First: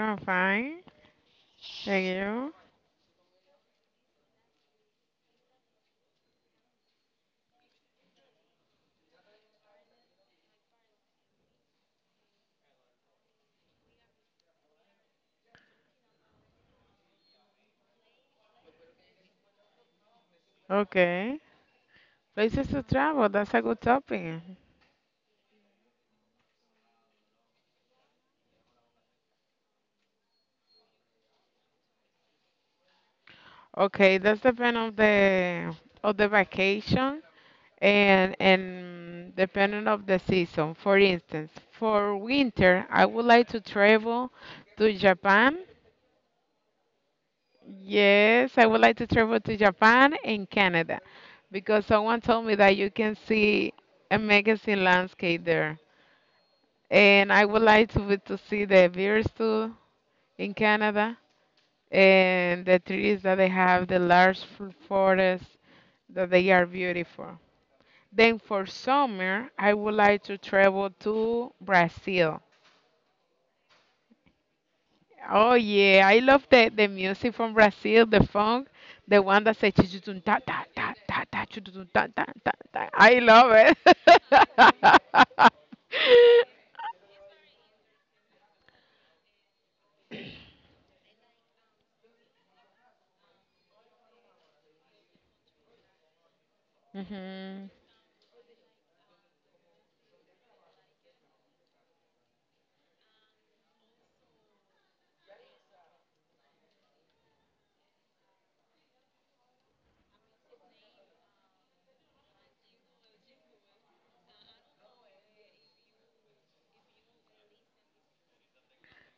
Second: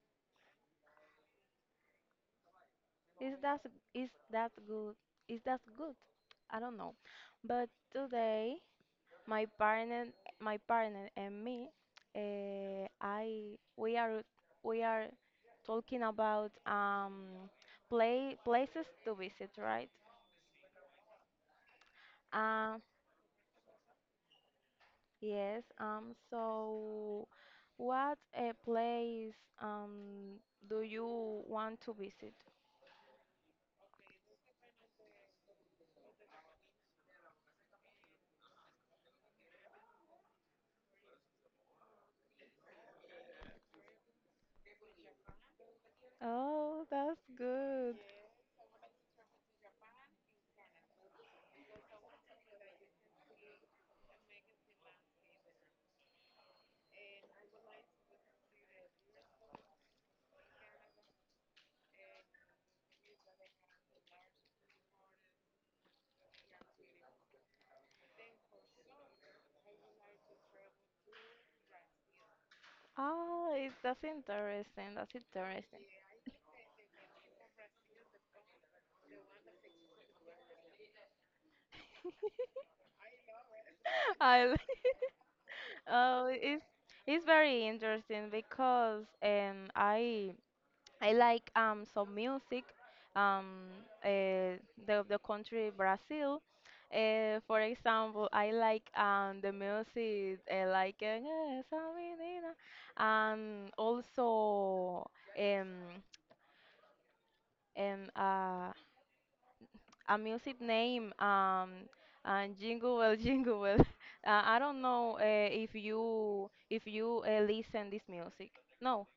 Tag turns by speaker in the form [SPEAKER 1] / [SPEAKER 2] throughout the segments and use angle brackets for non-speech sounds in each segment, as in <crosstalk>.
[SPEAKER 1] I'm fine. Thank you.
[SPEAKER 2] Is that is that good? Is that good? I don't know. But today, my partner, my partner and me, I we are talking about play places to visit, right?
[SPEAKER 1] Okay. Places to
[SPEAKER 2] Um,
[SPEAKER 1] travel, that's a good topic.
[SPEAKER 2] yes. So what a place um do you want to visit?
[SPEAKER 1] Okay, that's depend on the of the vacation and depending of the season. For instance, for winter, I would like to travel to Japan.
[SPEAKER 2] Oh, that's good.
[SPEAKER 1] Yes, I would like to travel to Japan and Canada because someone told me that you can see a amazing landscape there. And I would like to, to see the bears too. In Canada, and the trees that they have, the large forests, that they are beautiful. Then for summer, I would like to travel to Brazil.
[SPEAKER 2] Oh, that's interesting. That's
[SPEAKER 1] Oh
[SPEAKER 2] interesting.
[SPEAKER 1] yeah, I love the music from Brazil, the funk, the one that says "Chuchutum ta ta ta ta ta chuchutum ta ta ta ta." I love
[SPEAKER 2] <laughs> I
[SPEAKER 1] it.
[SPEAKER 2] <laughs>
[SPEAKER 1] <laughs>
[SPEAKER 2] oh, it's very interesting because I like some music um uh, the country Brazil. For
[SPEAKER 1] Hmm.
[SPEAKER 2] example, I like the music like esa menina, and also um and a music name and jingle well <laughs> I don't know, if you listen this music no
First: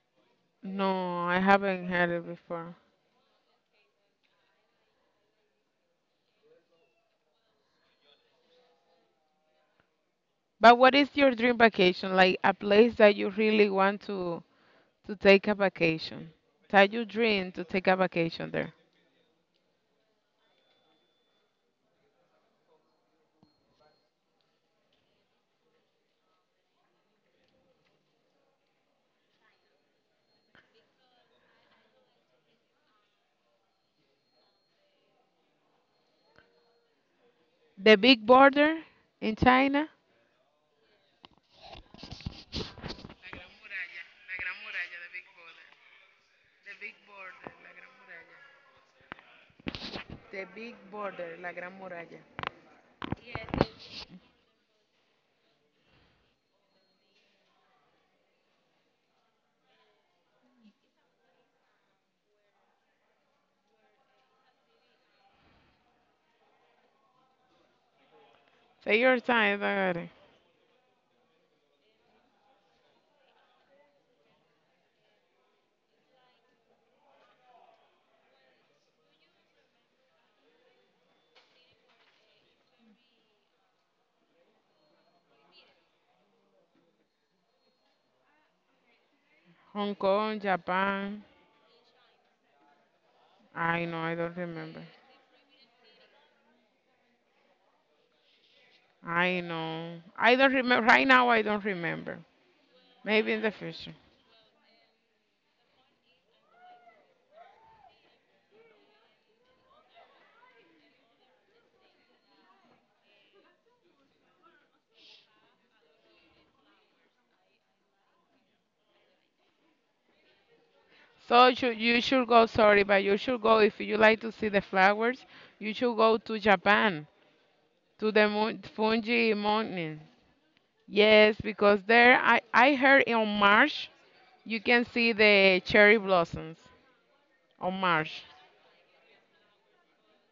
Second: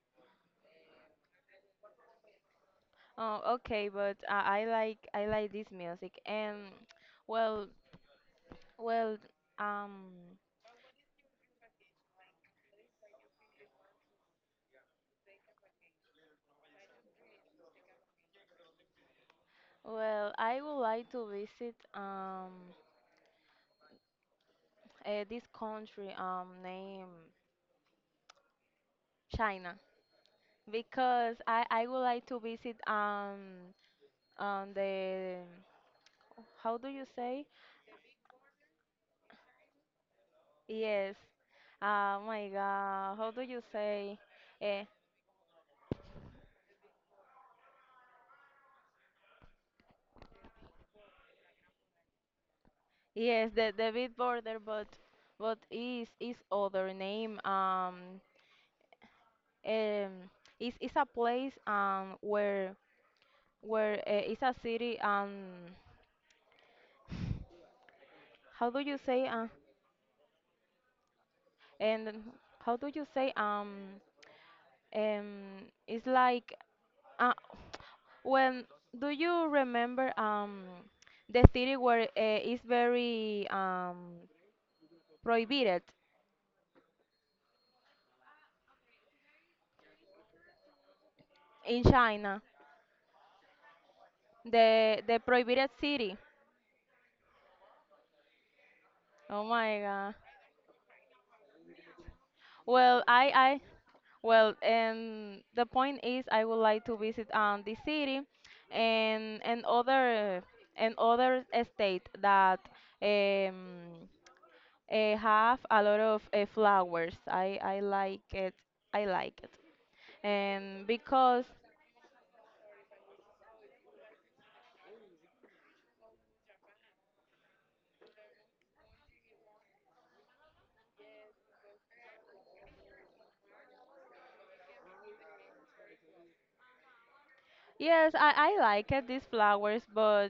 [SPEAKER 1] No, I haven't heard it before.
[SPEAKER 2] oh okay but I like this music and well well um
[SPEAKER 1] But what is your dream vacation? Like a place that you really want to take a vacation. Tell your dream to take a vacation there.
[SPEAKER 2] I would like to visit this country named China because i would like to visit the how do you say.
[SPEAKER 1] The big border in China.
[SPEAKER 2] Yes. Oh my God. How do you say? Eh,
[SPEAKER 1] The big border, la gran muralla.
[SPEAKER 2] yes, the bit border, but but is other name. Um, is a place where is a city. How do you
[SPEAKER 1] Take your
[SPEAKER 2] say,
[SPEAKER 1] time, Dagare.
[SPEAKER 2] and how do you say, um it's like, uh, <tsk> when do you remember the city where, it's very prohibited
[SPEAKER 1] Hong Kong, Japan.
[SPEAKER 2] in China,
[SPEAKER 1] I know, I don't remember.
[SPEAKER 2] the prohibited city.
[SPEAKER 1] I
[SPEAKER 2] Oh my
[SPEAKER 1] know.
[SPEAKER 2] God.
[SPEAKER 1] I don't remember. Right now, I don't remember.
[SPEAKER 2] Well,
[SPEAKER 1] Maybe in the future.
[SPEAKER 2] and the point is I would like to visit the city, and other state that um have a lot of flowers. I like it. I like it. And because
[SPEAKER 1] So you should go, sorry, but you should go if you like to see the flowers. You should go to Japan, to the Fuji Mountain. Yes, because there, I heard in March you can see the cherry blossoms on
[SPEAKER 2] yes,
[SPEAKER 1] March.
[SPEAKER 2] I like it these flowers, but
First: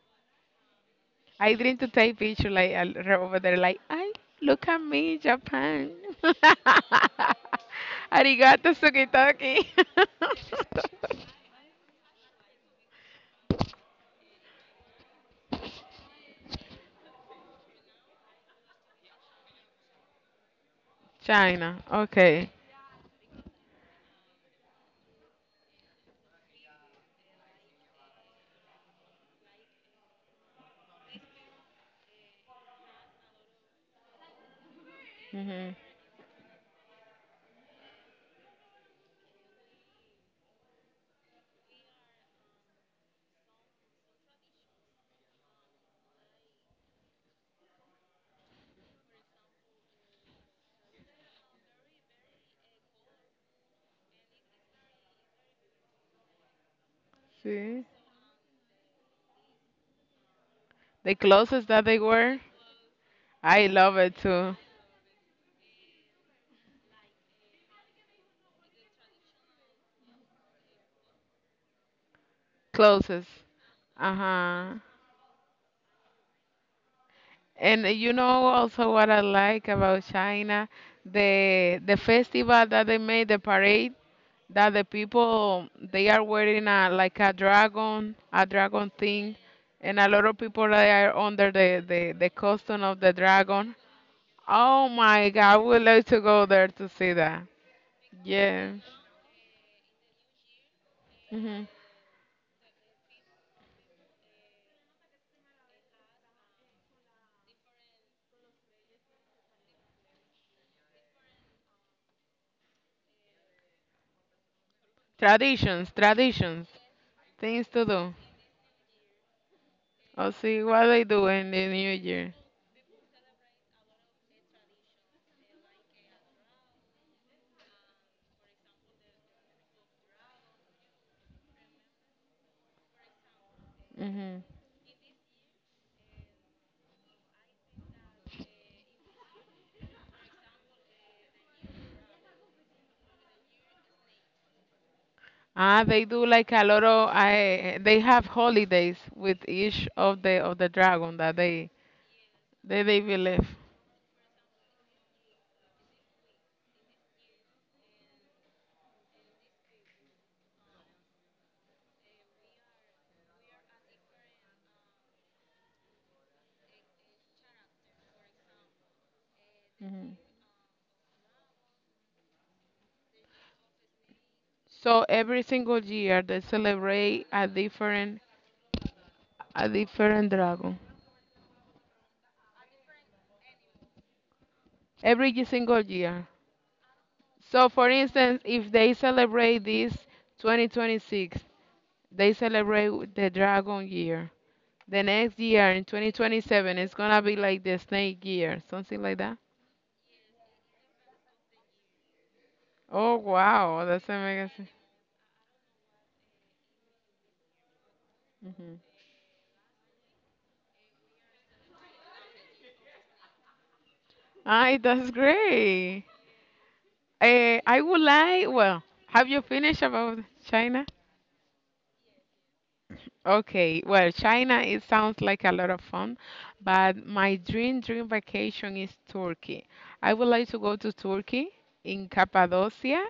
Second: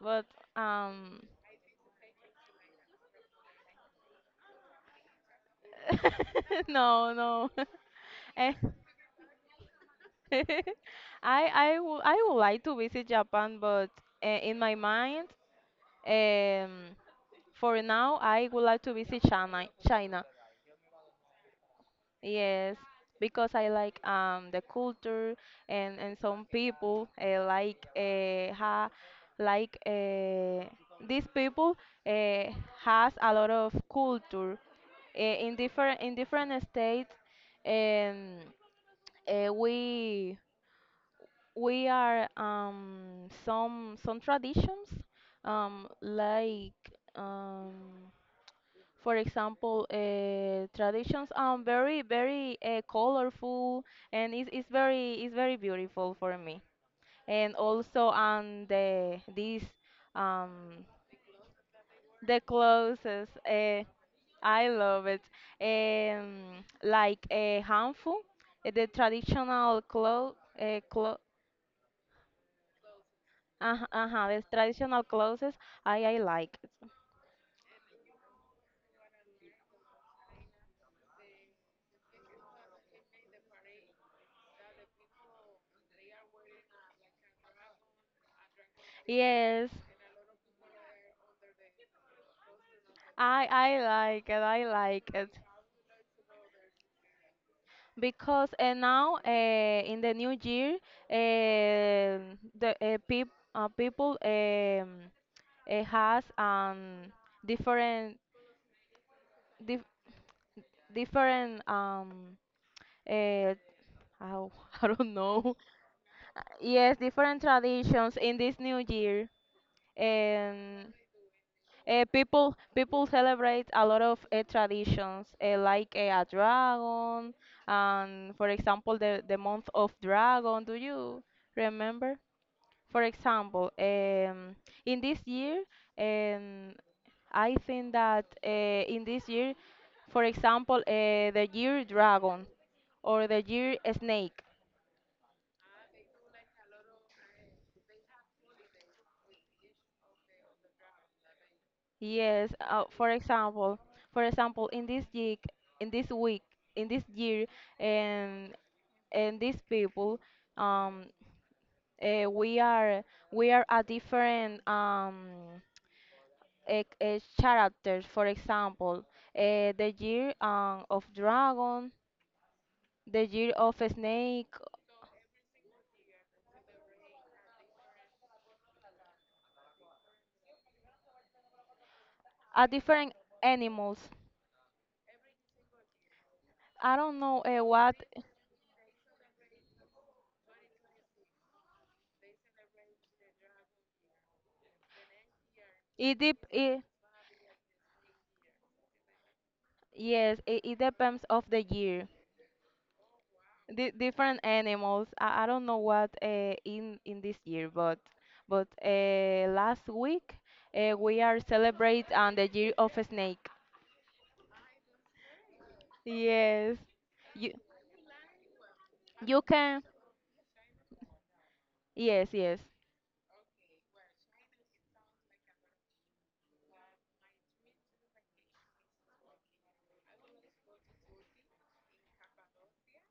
[SPEAKER 2] but um
[SPEAKER 1] I dream to take picture like over there, like, I look at me, Japan.
[SPEAKER 2] <laughs>
[SPEAKER 1] <laughs>
[SPEAKER 2] no, no. <laughs> Eh,
[SPEAKER 1] Arigato
[SPEAKER 2] <laughs>
[SPEAKER 1] sukitoki. <laughs>
[SPEAKER 2] I I would like to visit Japan, but, in my mind, um, for now, I would like to visit China. China,
[SPEAKER 1] China. Okay.
[SPEAKER 2] yes, because I like the culture, and some people, like these people, uh, has a lot of culture, in
[SPEAKER 1] Hmm.
[SPEAKER 2] different states. Um, uh, we we are some traditions like um for example, traditions very, very, colorful, and it's very beautiful for me. And
[SPEAKER 1] See
[SPEAKER 2] also um
[SPEAKER 1] the closest that they
[SPEAKER 2] the
[SPEAKER 1] were.
[SPEAKER 2] clothes,
[SPEAKER 1] I love it too.
[SPEAKER 2] I love it, like a handful, the traditional clothes.
[SPEAKER 1] Closest. Uh
[SPEAKER 2] Uh-huh, the
[SPEAKER 1] huh.
[SPEAKER 2] traditional clothes, I like it.
[SPEAKER 1] And you know also what I like about China, the festival that they made, the parade. That the people they are wearing a like a dragon thing,
[SPEAKER 2] Yes,
[SPEAKER 1] and a lot of people they are under the costume of the
[SPEAKER 2] I,
[SPEAKER 1] dragon.
[SPEAKER 2] I like it, I
[SPEAKER 1] Oh
[SPEAKER 2] like
[SPEAKER 1] my
[SPEAKER 2] it.
[SPEAKER 1] God, I would like to go there to see that.
[SPEAKER 2] Because
[SPEAKER 1] Yeah.
[SPEAKER 2] now, in the new year,
[SPEAKER 1] Hmm.
[SPEAKER 2] uh, the uh, peop, people has different, dif different, uh, oh, <laughs> I don't know.
[SPEAKER 1] Traditions, traditions,
[SPEAKER 2] Yes, different
[SPEAKER 1] things to do.
[SPEAKER 2] traditions in this new year.
[SPEAKER 1] I'll see
[SPEAKER 2] Um,
[SPEAKER 1] what they do in the new year.
[SPEAKER 2] People celebrate a lot of traditions, like a dragon, and for example, the month of dragon. Do you remember? For example,
[SPEAKER 1] Hmm.
[SPEAKER 2] in this year, um, I think that in this year, for example, the year dragon or the year snake.
[SPEAKER 1] Ah, they do like a lot of. I they have holidays with each of the dragon that they
[SPEAKER 2] Yes,
[SPEAKER 1] they they
[SPEAKER 2] for
[SPEAKER 1] believe.
[SPEAKER 2] example, for example, in this week, in this week, in this year, and these people um uh, we are we are a different a characters for example, the
[SPEAKER 1] Mm-hmm.
[SPEAKER 2] year, of dragon, the year of snake,
[SPEAKER 1] So every single year they celebrate a different dragon.
[SPEAKER 2] are different animals.
[SPEAKER 1] Every single year.
[SPEAKER 2] I don't know
[SPEAKER 1] So for
[SPEAKER 2] what
[SPEAKER 1] instance, if they celebrate this 2026, they celebrate with the dragon year. The next year in
[SPEAKER 2] it, dep-
[SPEAKER 1] 2027
[SPEAKER 2] it
[SPEAKER 1] it's gonna be like the snake year, something like that.
[SPEAKER 2] yes it depends of the year,
[SPEAKER 1] Oh wow,
[SPEAKER 2] di
[SPEAKER 1] that's
[SPEAKER 2] different
[SPEAKER 1] amazing.
[SPEAKER 2] animals. I don't know what, in this year, but
[SPEAKER 1] Mm-hmm.
[SPEAKER 2] last week we are celebrate on the year of a snake.
[SPEAKER 1] Ay, that's great.
[SPEAKER 2] Yes, you
[SPEAKER 1] Eh, I would like. Well, have
[SPEAKER 2] you
[SPEAKER 1] you
[SPEAKER 2] can.
[SPEAKER 1] finished about China?
[SPEAKER 2] Yes, yes.
[SPEAKER 1] Okay, well, China, it sounds like a lot of fun, but my dream dream vacation is Turkey. I would like to go to Turkey in Cappadocia.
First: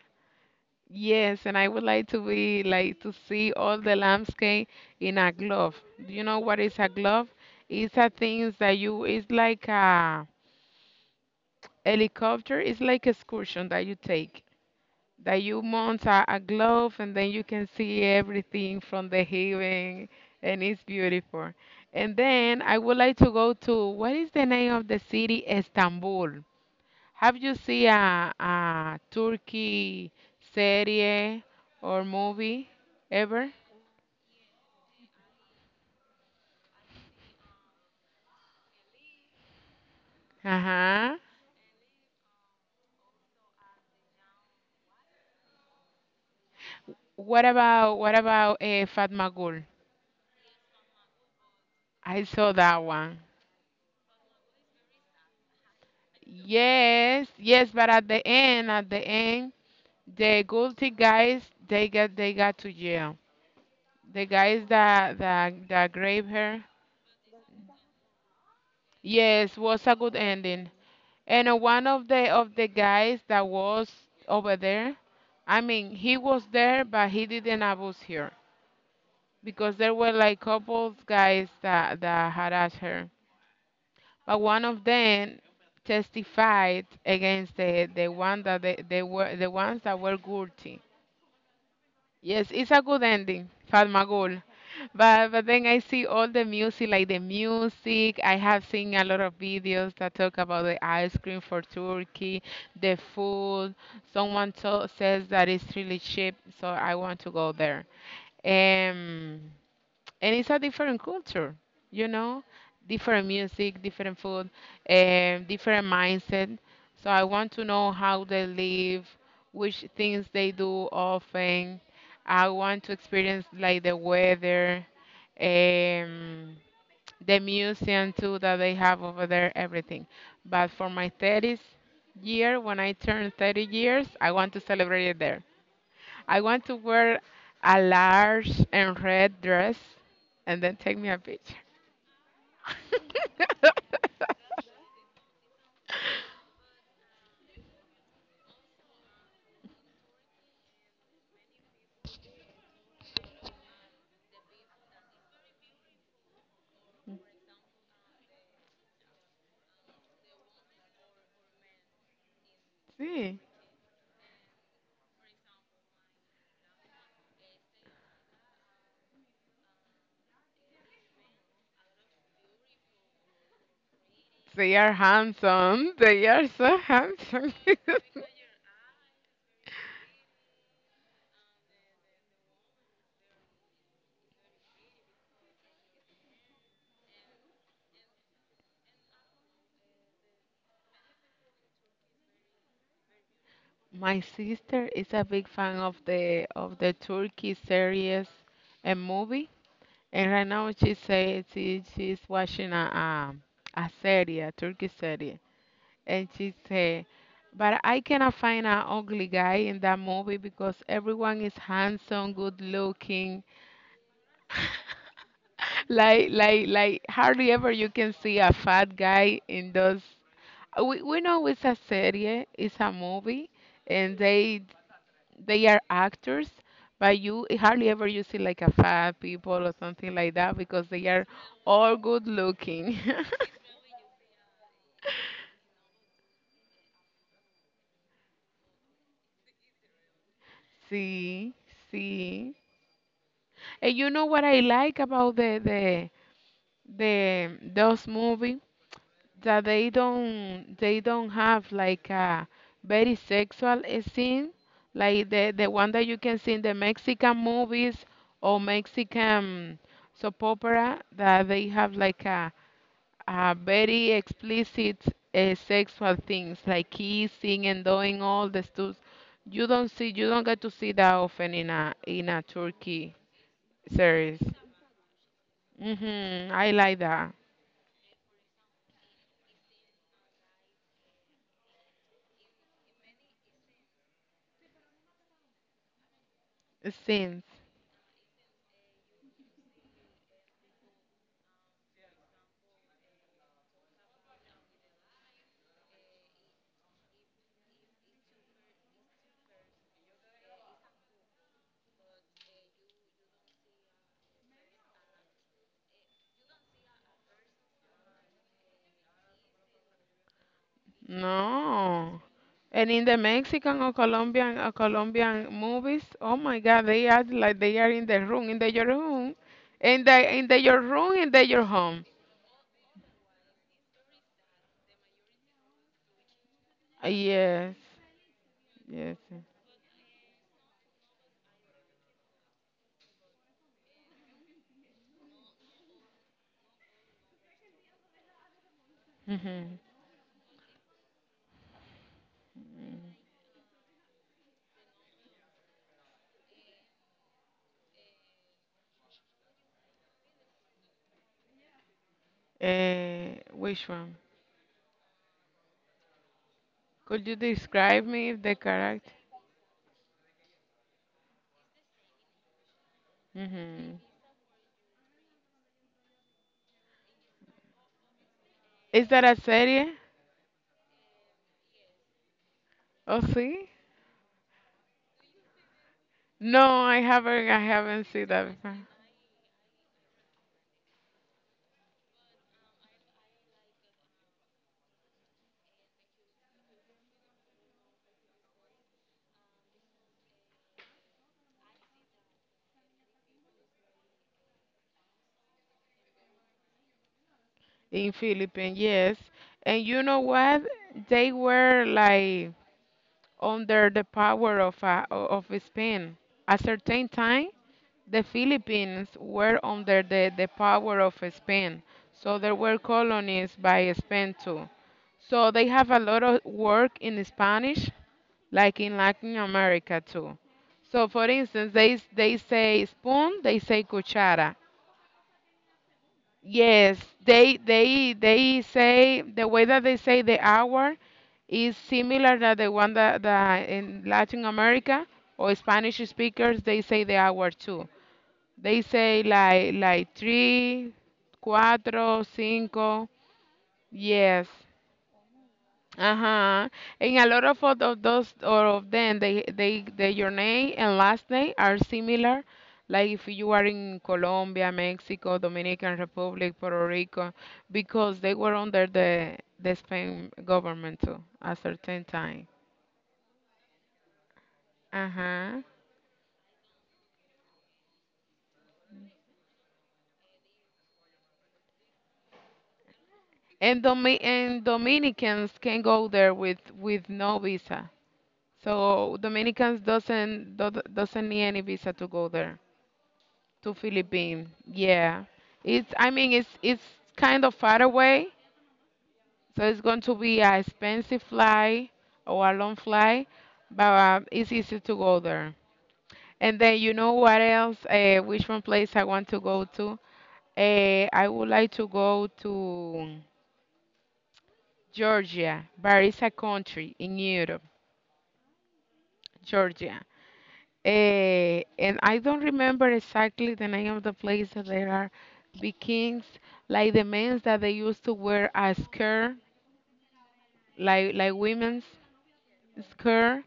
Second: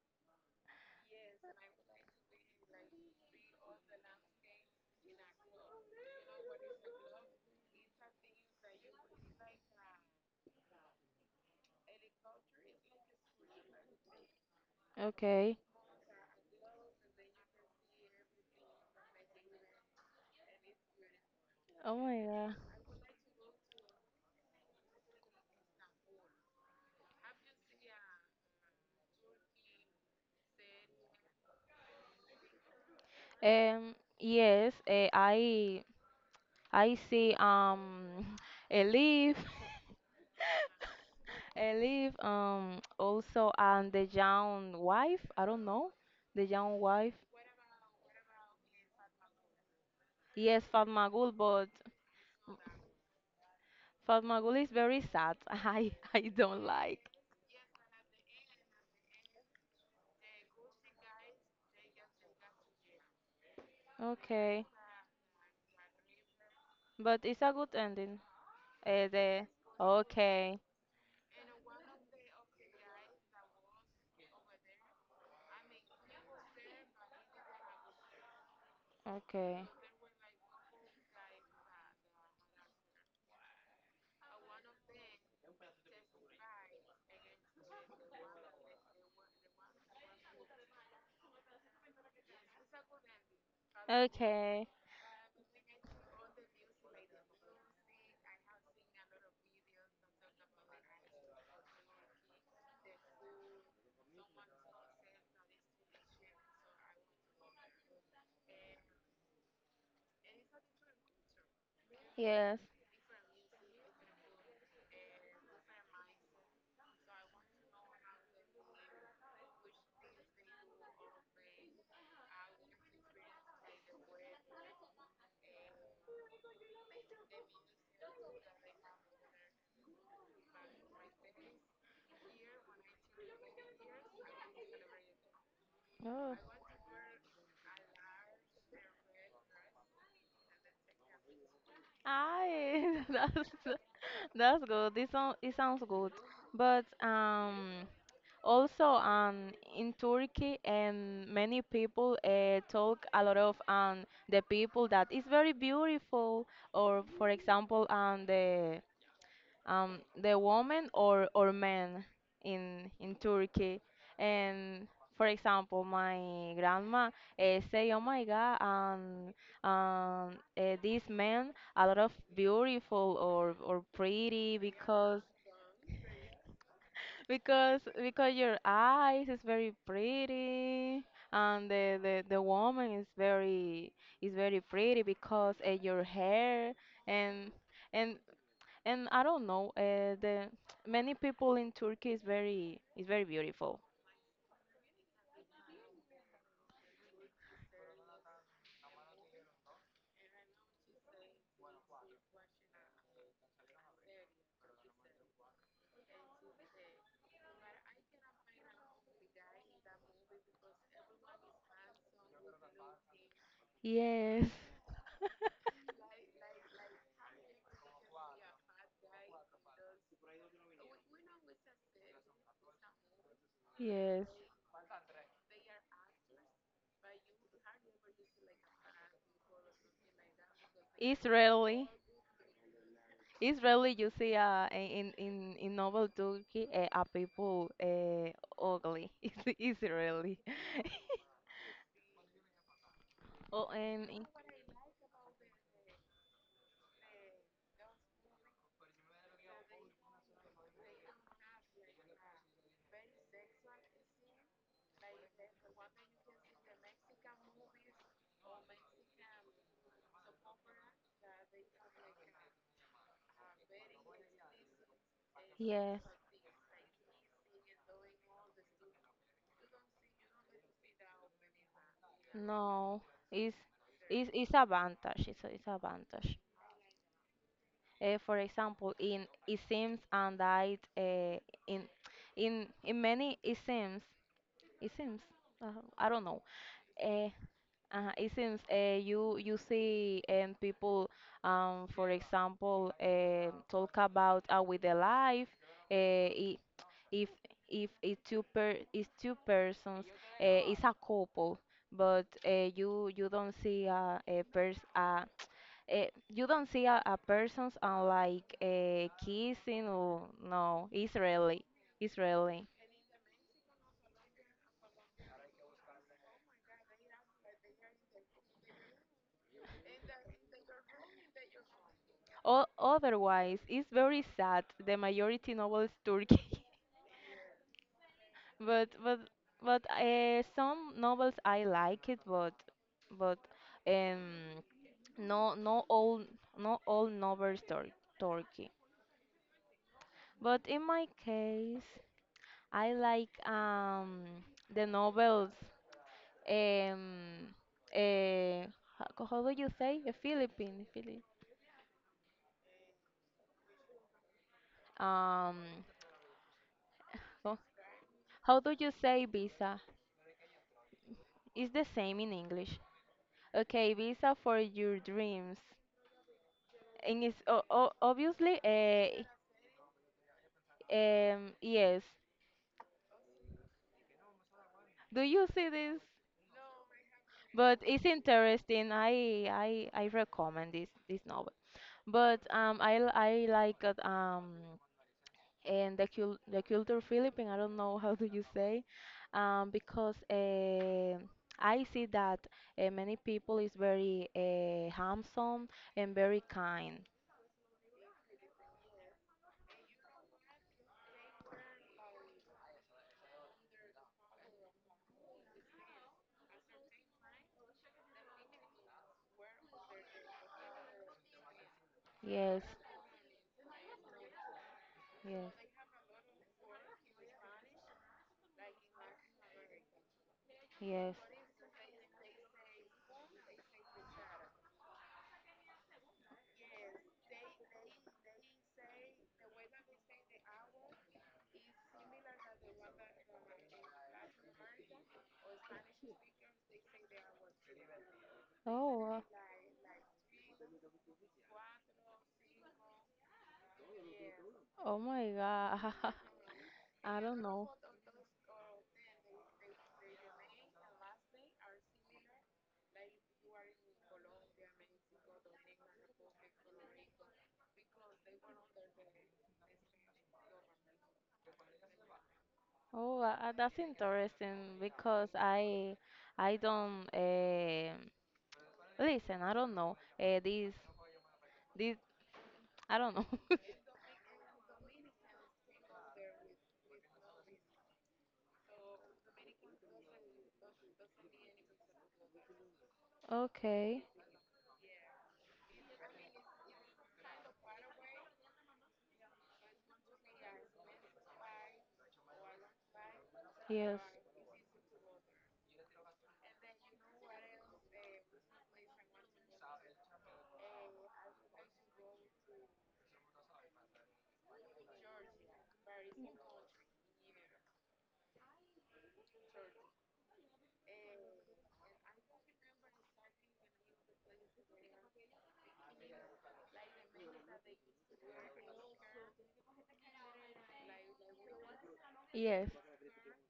[SPEAKER 1] Yes, and I would like to be like to see all the landscape in a glove. Do you know what is a glove? It's a things that you it's like a helicopter, it's like excursion that you take that you
[SPEAKER 2] Okay.
[SPEAKER 1] mount a glove and then you can see everything from the heaven and it's beautiful.
[SPEAKER 2] Oh
[SPEAKER 1] And
[SPEAKER 2] my
[SPEAKER 1] then
[SPEAKER 2] God.
[SPEAKER 1] I would like to go to what is the name of the city? Istanbul. Have you seen a Turkey serie or movie ever?
[SPEAKER 2] Yes. I see. <laughs> A leaf.
[SPEAKER 1] Uh-huh.
[SPEAKER 2] <laughs> A leaf. Also, and the young wife. I don't know. The young wife.
[SPEAKER 1] What about Fatma Gul?
[SPEAKER 2] Yes, Fatmagul, but
[SPEAKER 1] I saw that one.
[SPEAKER 2] Fatmagul is very sad. <laughs> I don't like.
[SPEAKER 1] Yes, yes, but at the end, the guilty guys, they got to jail. The guys
[SPEAKER 2] Okay,
[SPEAKER 1] that grabbed her,
[SPEAKER 2] but it's a good ending. Eh, the
[SPEAKER 1] yes, was a good
[SPEAKER 2] okay,
[SPEAKER 1] ending. And one of the guys that was over there, I mean, he was there, but he didn't abuse her
[SPEAKER 2] okay,
[SPEAKER 1] because there were like couples guys that harassed her. But one of them testified against the one that they were the ones that were guilty. Yes, it's a good ending, Fatmagul.
[SPEAKER 2] okay.
[SPEAKER 1] But then I see all the music, like the music. I have seen a lot of videos that talk about the ice cream for Turkey, the food. Someone to says that it's really cheap, so I want to go there. Um, and it's a different culture, you know,
[SPEAKER 2] Yes.
[SPEAKER 1] different music, different food, different mindset. So I want to know how they live, which things they do often. I want to experience like the weather, um, the museum too that they have over there, everything. But for my 30th year, when I turn 30 years, I want to celebrate it there.
[SPEAKER 2] Oh,
[SPEAKER 1] I want to wear a large and red dress and then take me a picture.
[SPEAKER 2] I <laughs> that's good.
[SPEAKER 1] <laughs>
[SPEAKER 2] It sounds good. But also, in Turkey and many people talk a lot of the people that is very beautiful. Or for example, the woman or man in
[SPEAKER 1] See,
[SPEAKER 2] Turkey. And for example, my grandma, say, "Oh my God, um, this man a lot of beautiful or pretty,
[SPEAKER 1] they are
[SPEAKER 2] because
[SPEAKER 1] handsome. They are so handsome.
[SPEAKER 2] your eyes is very pretty." And the woman is very pretty because, your hair, and and and I don't know, the many people in Turkey is very beautiful.
[SPEAKER 1] <laughs> My sister is a big fan of the Turkey series and movie, and right now she says she's watching a series, a Turkey series. And she said, but I cannot find an ugly guy in that movie because everyone is handsome, good looking.
[SPEAKER 2] Yes,
[SPEAKER 1] Hardly ever you can see a fat guy in those. We know it's a serie, it's a movie, and
[SPEAKER 2] yes.
[SPEAKER 1] they are actors, but you hardly ever you see like a fat people or something like that because they are
[SPEAKER 2] Israeli,
[SPEAKER 1] all good looking.
[SPEAKER 2] Israeli, you see, in novel Turkey, are people, ugly. <laughs> Israeli.
[SPEAKER 1] <laughs>
[SPEAKER 2] <laughs>
[SPEAKER 1] See, see.
[SPEAKER 2] Oh,
[SPEAKER 1] And you
[SPEAKER 2] and
[SPEAKER 1] know what I like about the those movies that they don't have like a very sexual scene, like the one that you can see in the Mexican movies or Mexican soap opera that they have like a very explicit
[SPEAKER 2] yes,
[SPEAKER 1] sexual things, like kissing and doing all the stuff. You don't see, you don't get to see that often in a
[SPEAKER 2] no,
[SPEAKER 1] Turkey
[SPEAKER 2] it's it's
[SPEAKER 1] series.
[SPEAKER 2] it's advantage. It's advantage.
[SPEAKER 1] Mhm, I like that
[SPEAKER 2] For example, in Isims and I, in in many Isims. It seems. Uh, I don't know. Uh,
[SPEAKER 1] scenes.
[SPEAKER 2] it seems you see people, for example, talk about with their life. Uh, i- if if it's two persons, it's a couple. But you don't see a pers you don't see a person's, like kissing or no. It's really
[SPEAKER 1] No.
[SPEAKER 2] it's really
[SPEAKER 1] And in the Mexican or Colombian movies, oh my God, they act like they are in the room, in the your room, in the your room, in the your home.
[SPEAKER 2] Otherwise, it's very sad. The majority novels Turkey,
[SPEAKER 1] Yes,
[SPEAKER 2] <laughs> but but
[SPEAKER 1] yes.
[SPEAKER 2] but some novels I like it, but but um no no all no all novels Turkey.
[SPEAKER 1] Yes.
[SPEAKER 2] But in my case, I
[SPEAKER 1] Mm-hmm.
[SPEAKER 2] like the novels um uh, how do you say a Philippine,
[SPEAKER 1] Which one?
[SPEAKER 2] um
[SPEAKER 1] Could you
[SPEAKER 2] ho-
[SPEAKER 1] describe me the
[SPEAKER 2] how do you
[SPEAKER 1] character?
[SPEAKER 2] say visa? It's the same in English. Okay,
[SPEAKER 1] Mm-hmm.
[SPEAKER 2] visa for your dreams. And it's o o obviously,
[SPEAKER 1] Is that a serie?
[SPEAKER 2] yes.
[SPEAKER 1] Oh, see?
[SPEAKER 2] Do you see this?
[SPEAKER 1] No, I haven't. I
[SPEAKER 2] But it's
[SPEAKER 1] haven't seen that before.
[SPEAKER 2] interesting. I recommend this novel. But I like it. And the culture Philippine. I don't know <laughs> how do you say, because I see that many people is very, handsome and very kind.
[SPEAKER 1] In Philippines, yes. And you know what? They were like, under the power of, a, of Spain. At a certain time, the Philippines were under the power of Spain, so there
[SPEAKER 2] Yes,
[SPEAKER 1] were colonies by Spain too. So
[SPEAKER 2] yes,
[SPEAKER 1] they have a lot of work in Spanish, like in Latin America too. So
[SPEAKER 2] yes.
[SPEAKER 1] for instance, they say spoon, they say cuchara. Yes, they say the way that they say the hour is similar to the one that in Latin America or Spanish speakers they say the hour too. They
[SPEAKER 2] Oh, wow.
[SPEAKER 1] say like three, cuatro, cinco. Yes,
[SPEAKER 2] Oh my God.
[SPEAKER 1] uh-huh.
[SPEAKER 2] <laughs> I
[SPEAKER 1] And a
[SPEAKER 2] don't
[SPEAKER 1] lot
[SPEAKER 2] know.
[SPEAKER 1] of those or of them they your name and last name are similar. Like if you are in Colombia, Mexico, Dominican Republic, Puerto Rico, because they were under the Spain government too at certain time.
[SPEAKER 2] Oh, that's interesting because
[SPEAKER 1] Uh-huh.
[SPEAKER 2] I don't listen. I don't know. This this I don't know. <laughs>
[SPEAKER 1] And Dominicans can go there with no visa. So Dominicans doesn't do, doesn't need any visa to go there to
[SPEAKER 2] Okay.
[SPEAKER 1] Philippines. Yeah, it's I mean it's kind of far away, so it's going to be a expensive flight or a long flight, but
[SPEAKER 2] Yes.
[SPEAKER 1] it's easy to go there. And then you know what else? Which one place I want to go to? I would like to go to Georgia, but it's a country in Europe, Georgia. Eh, and I don't remember exactly the name of the place that there are bikins, like the men's that they used to wear a skirt, like women's
[SPEAKER 2] Yes.
[SPEAKER 1] skirt,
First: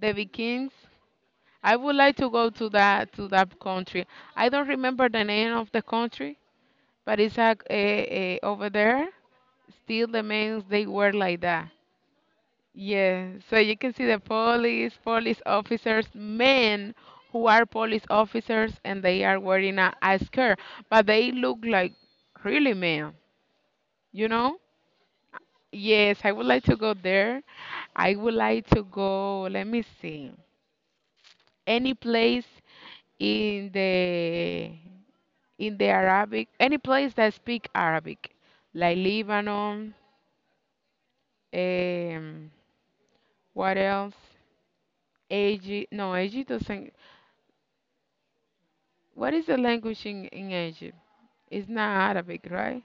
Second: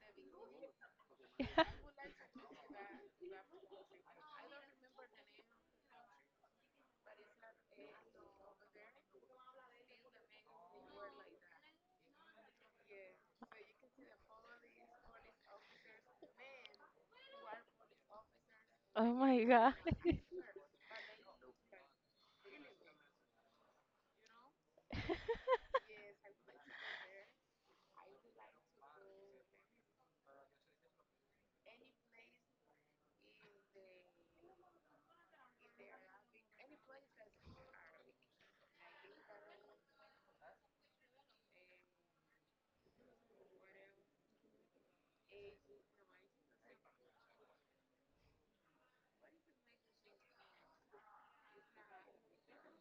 [SPEAKER 1] the bikins. I would
[SPEAKER 2] <laughs>
[SPEAKER 1] like to go to that country. I don't remember the name of the country, but it's like over there. Still, the men's they wear like that. Yeah, so you can see the police officers, men who are police officers and
[SPEAKER 2] Oh
[SPEAKER 1] they are
[SPEAKER 2] my God.
[SPEAKER 1] wearing
[SPEAKER 2] <laughs>
[SPEAKER 1] a skirt, but they look like really men, you know? Yes, I would like to go there. I would like to go, let me see, any place in the Arabic, any place that speak Arabic, like Lebanon, um, what else? Egypt, no, Egypt doesn't. What is the language in Egypt? It's not Arabic, right?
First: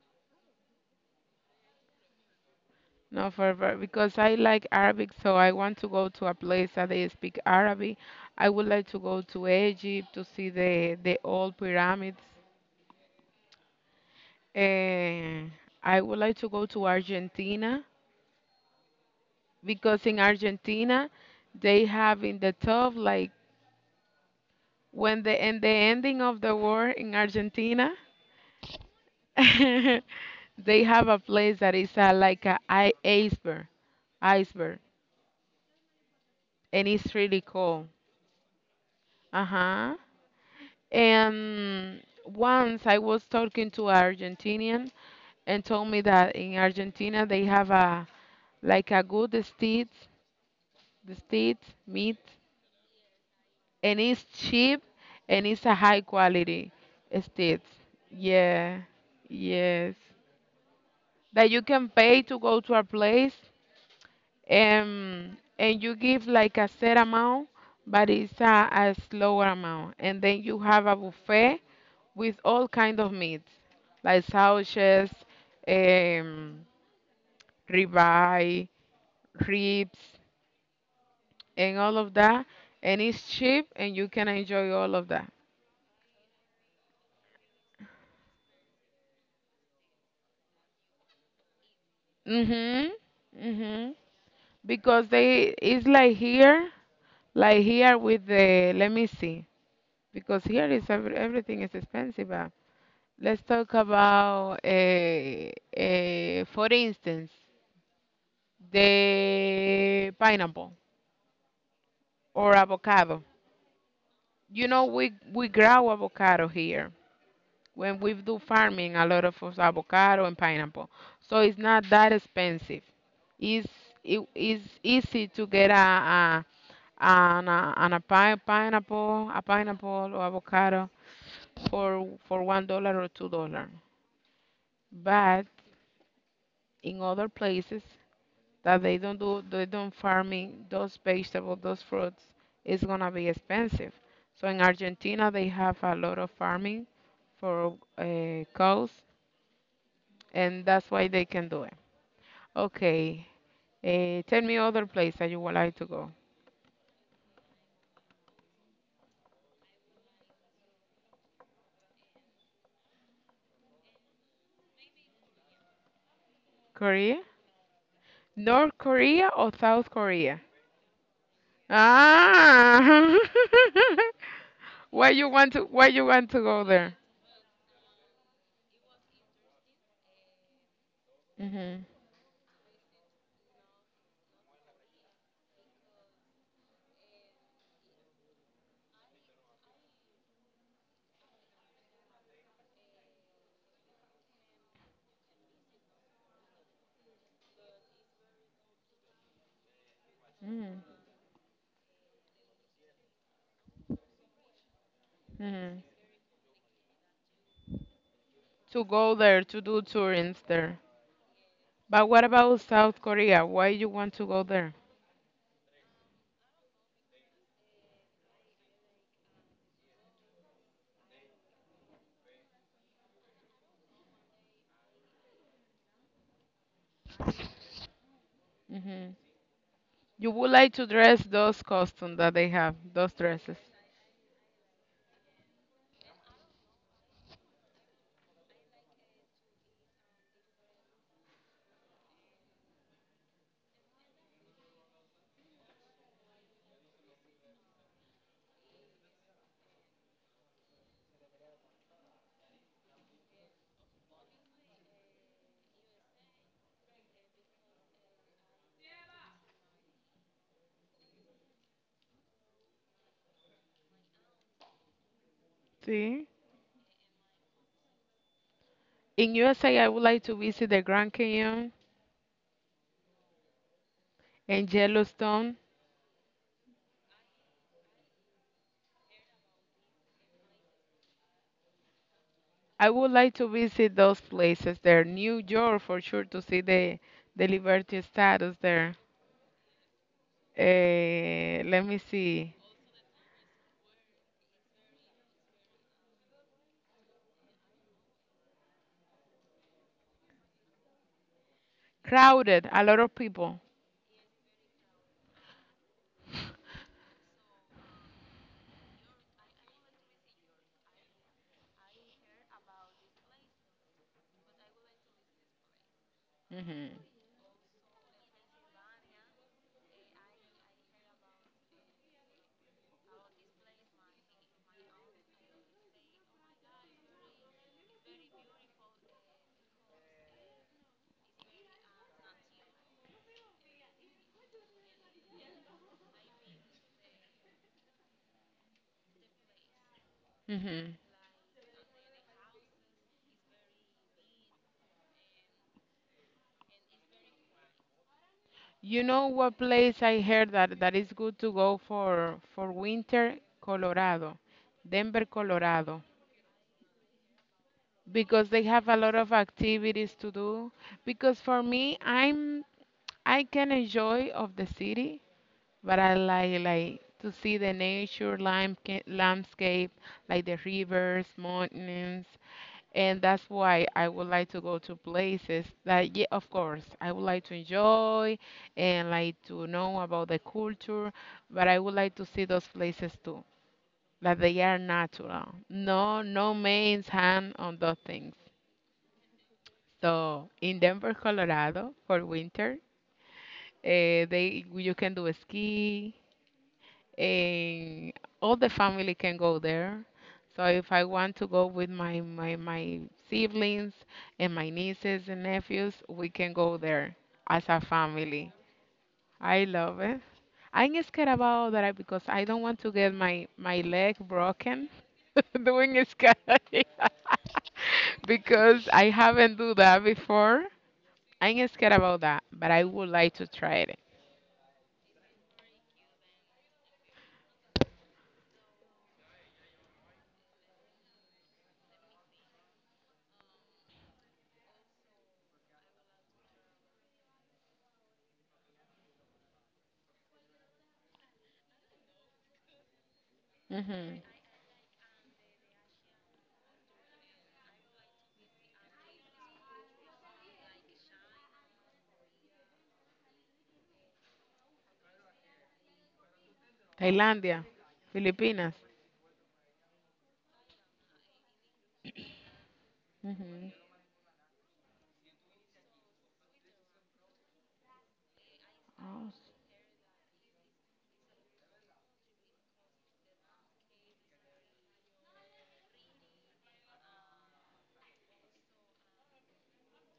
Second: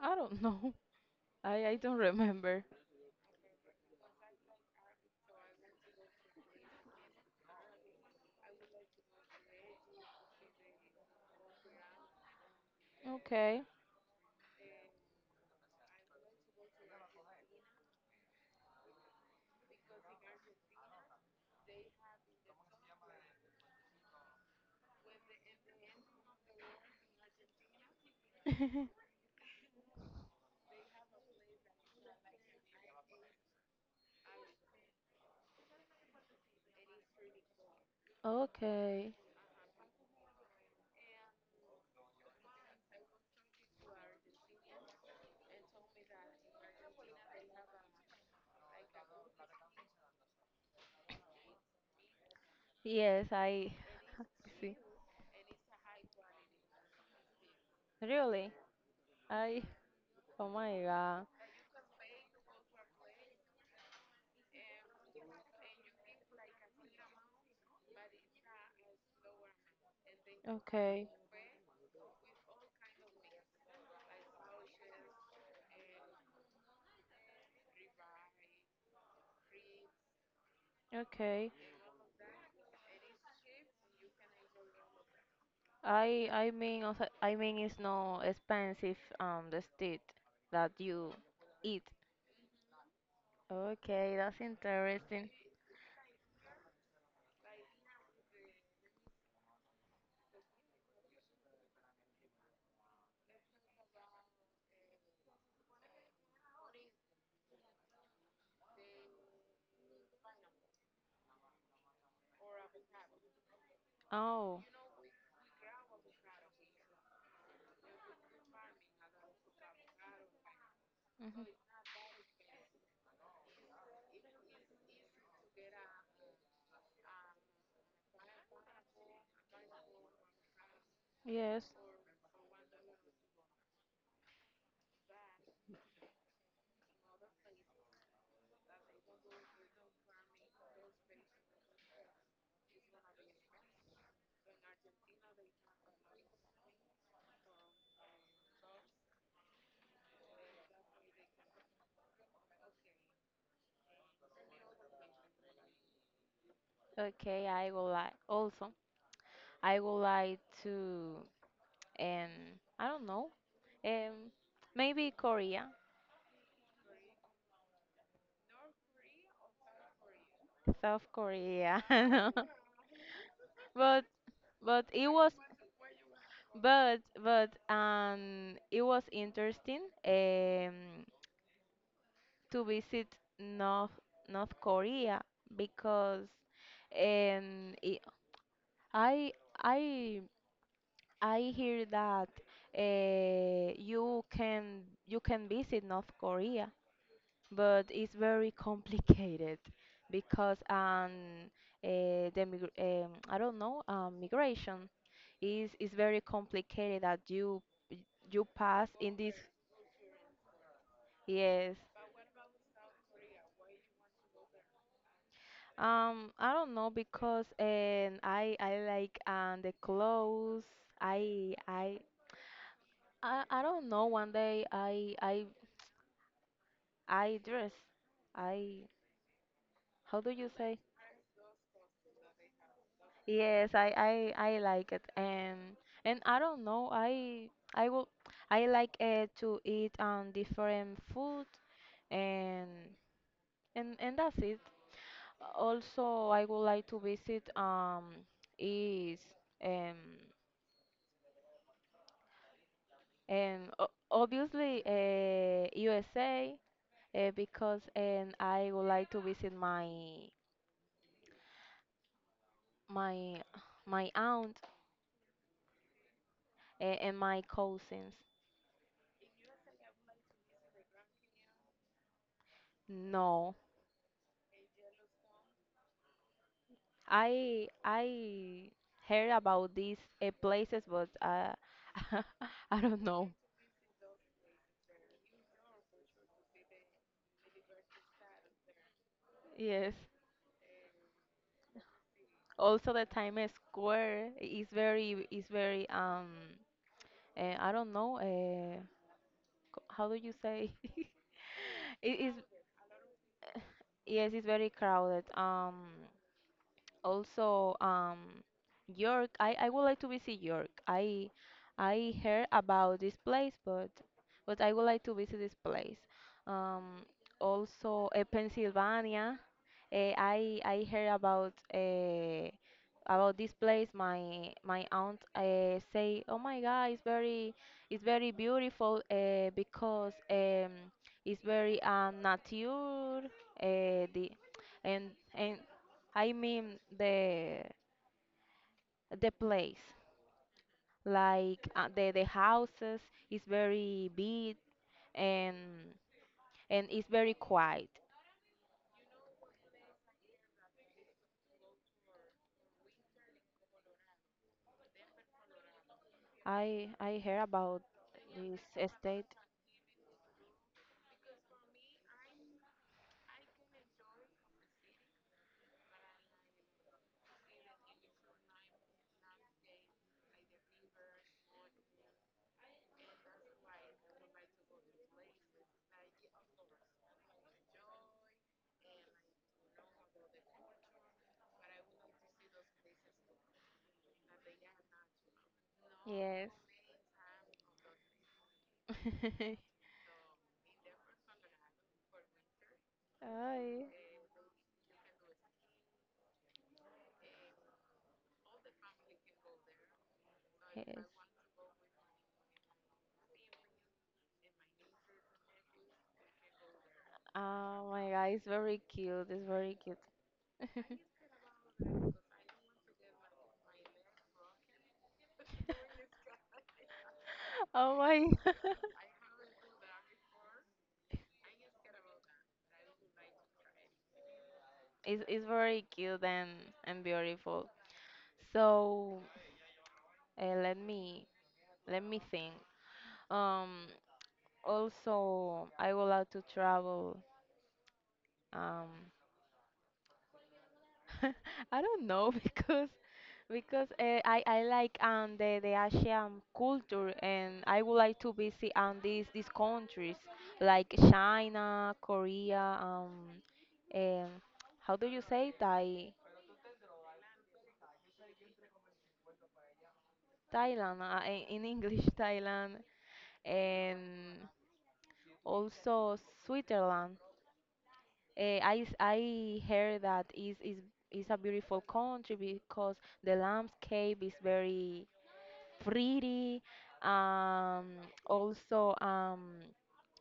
[SPEAKER 2] I don't know. I don't remember.
[SPEAKER 1] No, because I like Arabic, so I want to go to a place that they speak Arabic. I would like to go to Egypt to see the old pyramids.
[SPEAKER 2] Okay.
[SPEAKER 1] Eh, I would like to go to Argentina because in Argentina they have in the top like when the in the ending of the war in Argentina
[SPEAKER 2] <laughs>
[SPEAKER 1] <laughs> they have a place that is like iceberg, iceberg, and it's really cool.
[SPEAKER 2] Okay.
[SPEAKER 1] Uh-huh. And once I was talking to an Argentinian and told me that in Argentina they have a like a good steak, the steak meat,
[SPEAKER 2] Yes, I
[SPEAKER 1] and it's
[SPEAKER 2] <laughs> see.
[SPEAKER 1] cheap and it's a high quality steak.
[SPEAKER 2] Really?
[SPEAKER 1] Yeah,
[SPEAKER 2] I.
[SPEAKER 1] yes.
[SPEAKER 2] Oh my God.
[SPEAKER 1] That you can pay to go to a place and you give like a set amount, but it's a slower amount, and then you have a
[SPEAKER 2] Okay.
[SPEAKER 1] buffet with all kind of meats, like sausages, um, ribeye, ribs,
[SPEAKER 2] Okay.
[SPEAKER 1] and all of that. And it's cheap, and you can enjoy all of that.
[SPEAKER 2] I mean also, it's no expensive the steak that you eat.
[SPEAKER 1] Mhm. Mhm.
[SPEAKER 2] Okay, that's
[SPEAKER 1] Because
[SPEAKER 2] interesting.
[SPEAKER 1] it's like here with the. Let me see. Because here is everything is expensive. But let's talk about, for instance, the pineapple or avocado.
[SPEAKER 2] Oh,
[SPEAKER 1] You know, we grow avocado here when we do farming, a lot of us avocado and pineapple, so
[SPEAKER 2] mhm,
[SPEAKER 1] it's not that expensive. it's it is easy to get a an, a, an a pi- pineapple a pineapple or avocado
[SPEAKER 2] yes.
[SPEAKER 1] for $1 or $2. But in other places that they don't farming those vegetables, those fruits, it's gonna be expensive. So in Argentina they have a lot of farming for cows, and that's why they can do it. Okay, tell me other place that you would like to go.
[SPEAKER 2] Okay, I would like to um I don't know, um maybe Korea,
[SPEAKER 1] Korea, North Korea or South Korea?
[SPEAKER 2] South Korea. <laughs> No.
[SPEAKER 1] Ah,
[SPEAKER 2] But but
[SPEAKER 1] <laughs>
[SPEAKER 2] it was,
[SPEAKER 1] why you want to go there?
[SPEAKER 2] but it was interesting.
[SPEAKER 1] Mhm.
[SPEAKER 2] To visit North North Korea, because, um, it- I I I hear that, you can visit North Korea, but it's very complicated because,
[SPEAKER 1] Mhm.
[SPEAKER 2] I don't know, migration is
[SPEAKER 1] Mhm.
[SPEAKER 2] is very complicated that you
[SPEAKER 1] To
[SPEAKER 2] pass in
[SPEAKER 1] go
[SPEAKER 2] this.
[SPEAKER 1] there to do tourings there.
[SPEAKER 2] Yes.
[SPEAKER 1] But what about South Korea? Why you want to go there?
[SPEAKER 2] I don't know because, I like the clothes. I I I don't know. One day I dress. I
[SPEAKER 1] Hmm.
[SPEAKER 2] How do
[SPEAKER 1] You
[SPEAKER 2] you
[SPEAKER 1] would like
[SPEAKER 2] say?
[SPEAKER 1] to dress those costumes that they have, those dresses.
[SPEAKER 2] Yes, I like it. And I don't know. I will I like, to eat, different food, and and that's it. Also, I would like to visit, is um and obviously, USA, because and I would like to visit my my aunt,
[SPEAKER 1] See?
[SPEAKER 2] and my cousins.
[SPEAKER 1] In USA, I would like to visit the Grand Canyon
[SPEAKER 2] No,
[SPEAKER 1] and Yellowstone.
[SPEAKER 2] I heard about these, places, but, <laughs> I
[SPEAKER 1] I
[SPEAKER 2] don't
[SPEAKER 1] would
[SPEAKER 2] know.
[SPEAKER 1] like to visit those places there. New York for sure to see the Liberty Status there.
[SPEAKER 2] Yes.
[SPEAKER 1] Eh, let me see.
[SPEAKER 2] Also, the Times Square is very, I don't know, how do you say, <laughs> it is.
[SPEAKER 1] Crowded, a lot of people.
[SPEAKER 2] Yes, it's very crowded. Also, York. I would like to visit York. I heard about this place, but I would like to visit this place.
[SPEAKER 1] Hmm.
[SPEAKER 2] Um, Also, Pennsylvania. I heard about this place. My aunt, say, "Oh my God, it's very, beautiful, because, it's very, nature, the and I mean the place,
[SPEAKER 1] Hmm.
[SPEAKER 2] like, the houses is very big, and and it's very quiet.
[SPEAKER 1] You know what place I heard that is good to go for winter? Colorado, Denver, Colorado,
[SPEAKER 2] I hear about
[SPEAKER 1] because
[SPEAKER 2] this
[SPEAKER 1] they have a lot
[SPEAKER 2] estate.
[SPEAKER 1] of activities to do. Because for me, I can enjoy of the city, but I like to see the nature, landscape, like the rivers, mountains. And that's why I would like to go to places that, yeah, of course, I would like to enjoy and like to know about the culture, but I would like to see those places too, that they are natural. No,
[SPEAKER 2] Yes.
[SPEAKER 1] no man's hand on those things.
[SPEAKER 2] <laughs>
[SPEAKER 1] So in Denver, Colorado, for winter,
[SPEAKER 2] Hi.
[SPEAKER 1] they you can do a ski, and all the family can go there. So if
[SPEAKER 2] Yes.
[SPEAKER 1] I want to go with my siblings and my nieces and nephews, we can go there as a
[SPEAKER 2] Oh my God, it's
[SPEAKER 1] family.
[SPEAKER 2] very cute. It's
[SPEAKER 1] I
[SPEAKER 2] very cute.
[SPEAKER 1] love it.
[SPEAKER 2] <laughs>
[SPEAKER 1] I'm scared about that because I don't want to get my leg broken <laughs> doing skydiving <laughs>
[SPEAKER 2] Oh my <laughs>
[SPEAKER 1] because I haven't do that before. I'm scared about that, but I would like to try it.
[SPEAKER 2] It's very cute, and beautiful. So, uh, let me let me think. Um, Also, I would like to travel. Um, <laughs> I don't know <laughs> because,
[SPEAKER 1] Hmm.
[SPEAKER 2] I like the Asian culture, and I would like to visit these countries like China, Korea, um how do you say Thai,
[SPEAKER 1] Thailandia, Filipinas.
[SPEAKER 2] Thailand, in English <laughs> Thailand,
[SPEAKER 1] Hmm.
[SPEAKER 2] and also Switzerland. I heard that is a beautiful country because the landscape is very pretty. Um, Also,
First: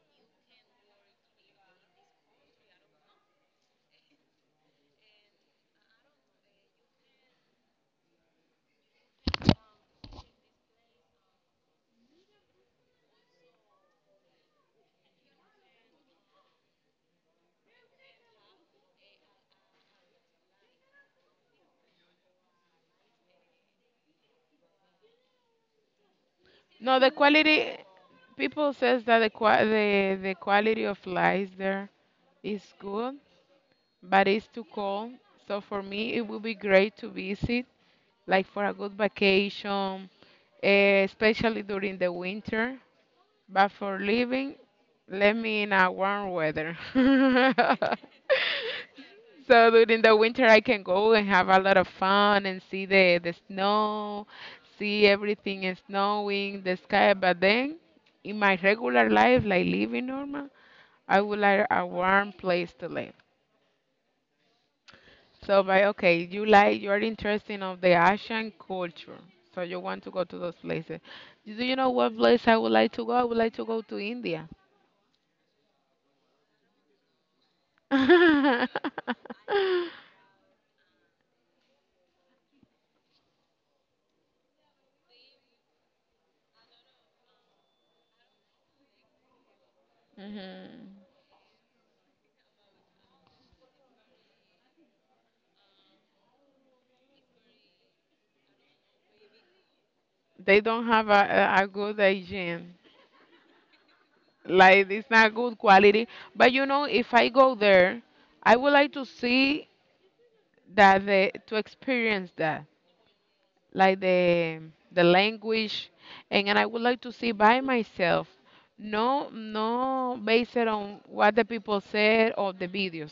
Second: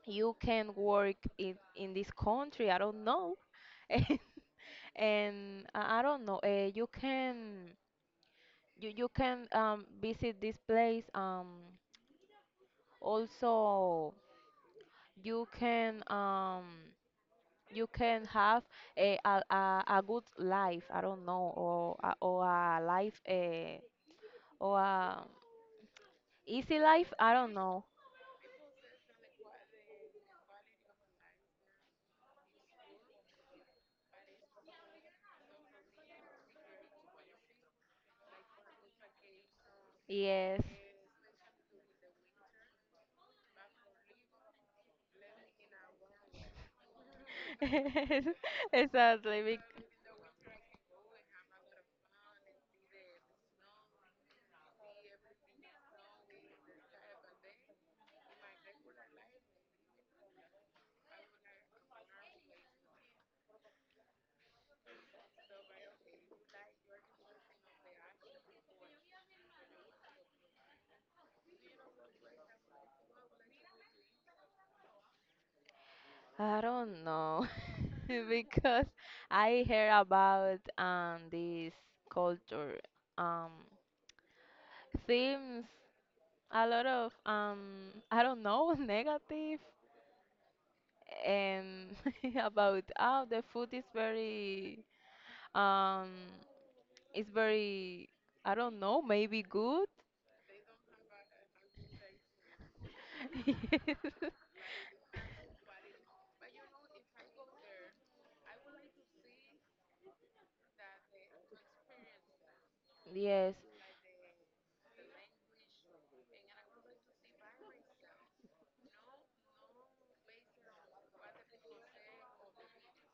[SPEAKER 2] you can work in this country. I don't know, <laughs> and, and I don't know. You can you can visit this place. Also, you can um, you can have a good life, I don't know, or, or a life, or a easy
[SPEAKER 1] No, the
[SPEAKER 2] life, I don't
[SPEAKER 1] quality,
[SPEAKER 2] know.
[SPEAKER 1] people says that the quality of life there is good, but it's too cold. So for me, it would be great to visit, like for a good vacation,
[SPEAKER 2] Yes. <laughs>
[SPEAKER 1] eh, especially during the winter. But for living, let me in a warm weather. <laughs>
[SPEAKER 2] Exactly.
[SPEAKER 1] So during the winter, I can go and have a lot of fun and see the snow, see everything is snowing, the sky. But then, in my regular life, like living normal, I would like a warm place to live. So, by okay, you like you're interested of the Asian culture, so you want to go to those places. Do you know what place I would like to go? I would like to go to India.
[SPEAKER 2] I don't know. <laughs> Because
[SPEAKER 1] <laughs>
[SPEAKER 2] I hear about this culture um seems a lot of I don't know <laughs> negative
[SPEAKER 1] Mhm.
[SPEAKER 2] and <laughs> about oh the food is very Um, it's very, I don't know, maybe good. <laughs>
[SPEAKER 1] They don't have a good hygiene, like it's not good quality. But you know, if I go there, I would like to see that the to experience that,
[SPEAKER 2] Yes.
[SPEAKER 1] like the language, and I would like to see by myself. No, no, based it on what the people said or the videos,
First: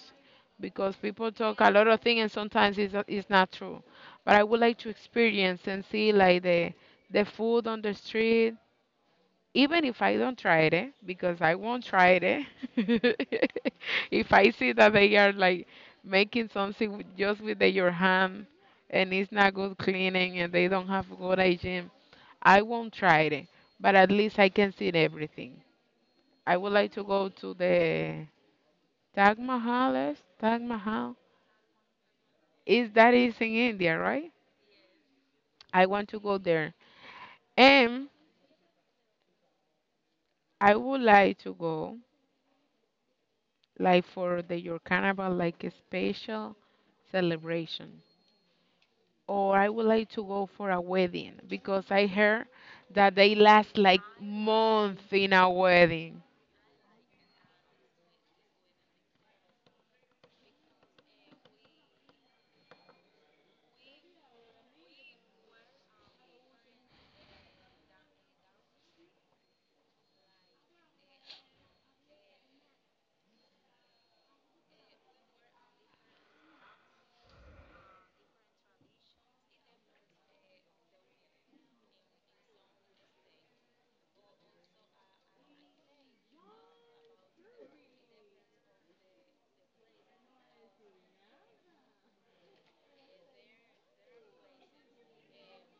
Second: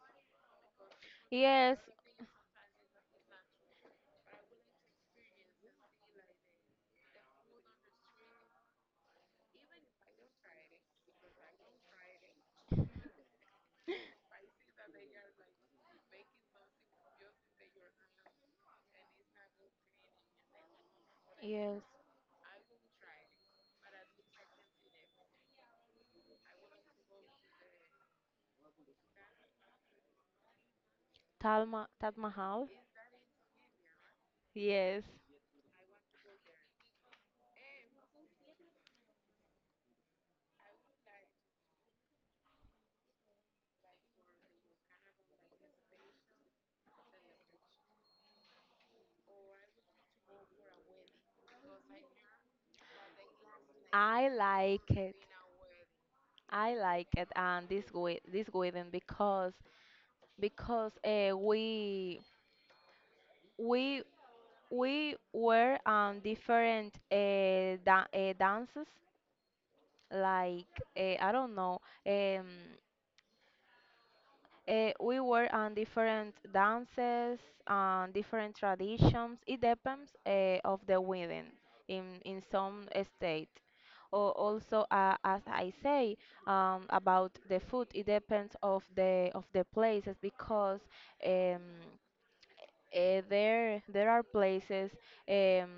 [SPEAKER 1] because people talk a
[SPEAKER 2] Yes,
[SPEAKER 1] lot of
[SPEAKER 2] yes,
[SPEAKER 1] things and sometimes it's not true. But I would like to experience and see like the food on the street, even if I don't try it, eh, because I won't try it, <laughs> if I see that they are like making something with, just with your hand and it's not good cleaning and they don't have good
[SPEAKER 2] yes.
[SPEAKER 1] hygiene, I won't try it, eh. But at least I can see everything. I would like to go to the Taj Mahal. Yes, Taj Mahal.
[SPEAKER 2] Talma, Taj Mahal.
[SPEAKER 1] Is that is in India, right?
[SPEAKER 2] Yes.
[SPEAKER 1] I want to go there, and I would like to go like for the your carnival, like a special celebration. Or I would like to go for a wedding because I heard that they last like
[SPEAKER 2] I like
[SPEAKER 1] months
[SPEAKER 2] it.
[SPEAKER 1] in a wedding.
[SPEAKER 2] I like it, and this wedding because we we we were on different da dances like I don't know. Um, we were on different dances, on different traditions. It depends of the wedding in some state. Or also, as I say about the food, it depends of the places because um, there are places um,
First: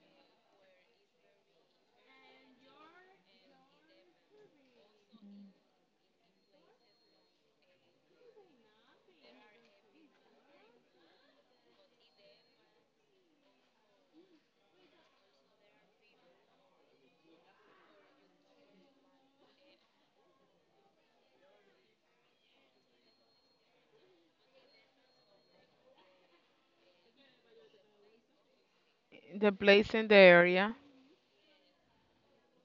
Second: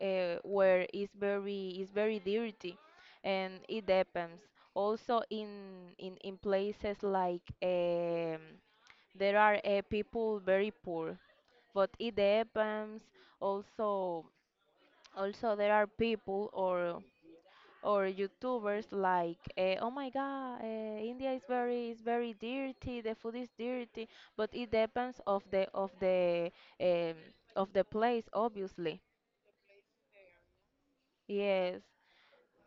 [SPEAKER 2] where it's very dirty, and it depends. Also in in places like. There are people very poor, but it depends also. Also there are people or youtubers like oh my god, india is very dirty, the food is dirty, but it depends of the um, of the place, obviously.
[SPEAKER 1] The place in the area.
[SPEAKER 2] Yes,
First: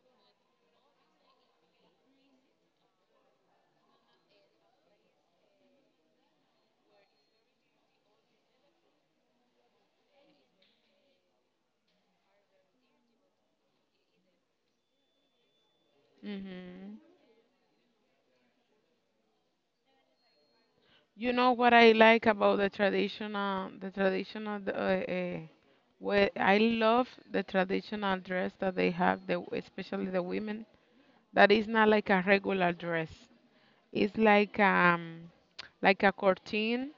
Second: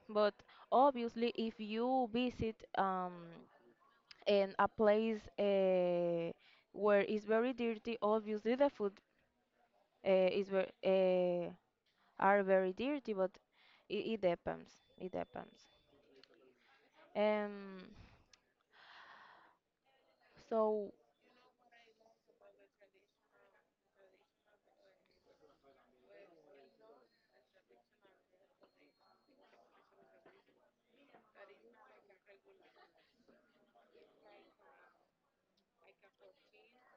[SPEAKER 2] but obviously if you visit in a place where it's very dirty, obviously the food is ver are very dirty, but it depends. It depends.
[SPEAKER 1] Hmm.
[SPEAKER 2] Um, so
[SPEAKER 1] You know what I like about the traditional, well, I love the traditional dress that they have, especially the women. That is not like a regular dress. It's like a curtain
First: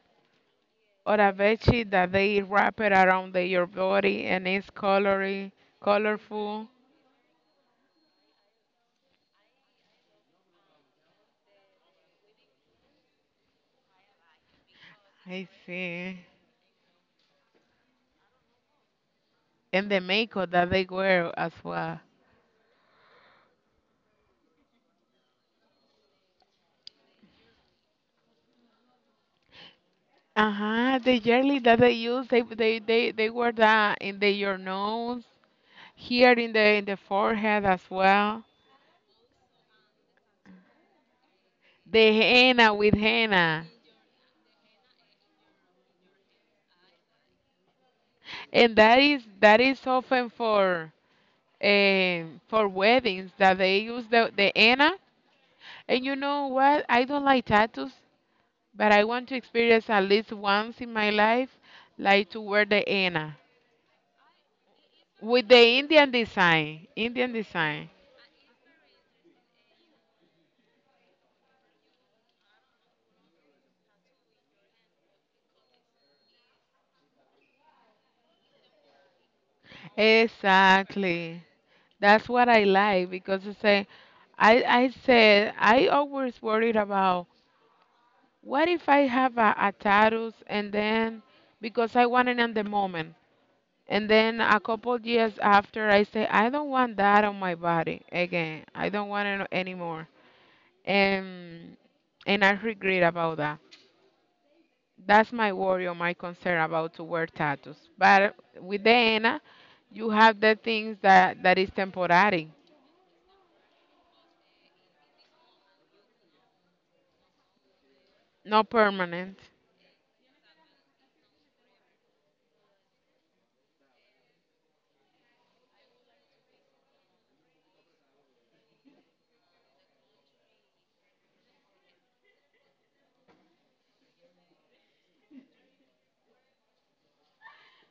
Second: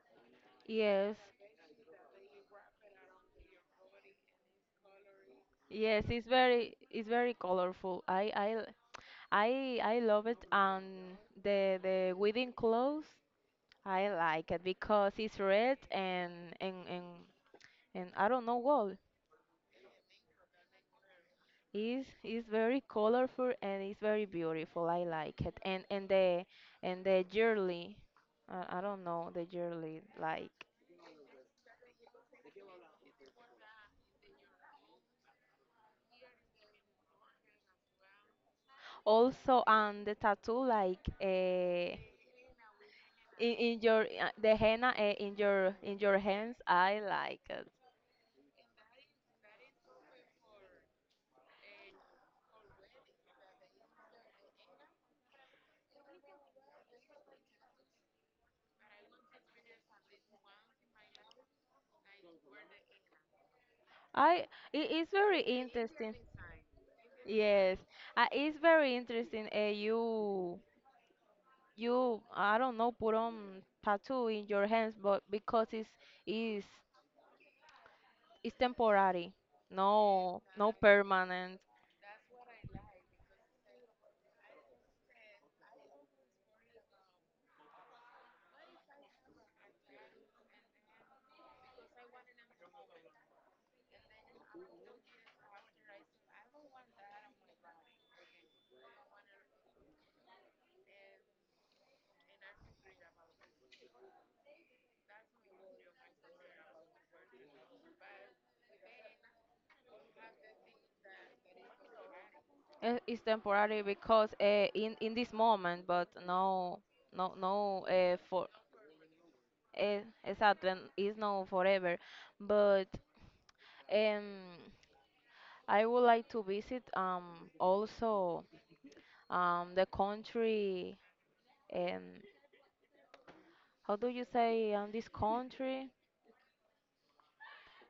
[SPEAKER 1] or
[SPEAKER 2] yes,
[SPEAKER 1] a veggie that they wrap it around your body and it's colory,
[SPEAKER 2] yes,
[SPEAKER 1] colorful.
[SPEAKER 2] it's very colorful. I love it, and the wedding clothes I like it because it's
[SPEAKER 1] I
[SPEAKER 2] red.
[SPEAKER 1] see.
[SPEAKER 2] And and and and I don't know what
[SPEAKER 1] And the makeup that they wear as well.
[SPEAKER 2] is very colorful and it's very beautiful. I like it. And the and the jewelry, I don't know, the jewelry like
[SPEAKER 1] Uh-huh, the jelly that they use, they wear that in the your nose, here in the forehead as well.
[SPEAKER 2] also the tattoo like
[SPEAKER 1] The henna with henna.
[SPEAKER 2] in your the henna in your hands. I like it.
[SPEAKER 1] And that is often for weddings that they use the henna. And you know what? I don't like tattoos, but I want to experience at least once in my life, like to wear the henna
[SPEAKER 2] I, it is very
[SPEAKER 1] with the Indian
[SPEAKER 2] interesting.
[SPEAKER 1] design. Indian
[SPEAKER 2] Yes,
[SPEAKER 1] design.
[SPEAKER 2] it's very interesting. You I don't know, put on tattoo in your hands, but because is it's temporary, no, no
[SPEAKER 1] Exactly.
[SPEAKER 2] permanent.
[SPEAKER 1] That's what I like because I say, I said I always worried about what if I have a tattoo, and then because I want it in the moment, and then a couple years after I say I don't want that on my body again. I don't want it anymore. And and I regret about that. That's my worry or my concern about to wear tattoos. But with the henna, you have the things that is temporary,
[SPEAKER 2] Eh, it's temporary because in this moment, but no no no for
[SPEAKER 1] not permanent.
[SPEAKER 2] exactly, it's no forever, but um I would like to visit also the country. um how do you say this country?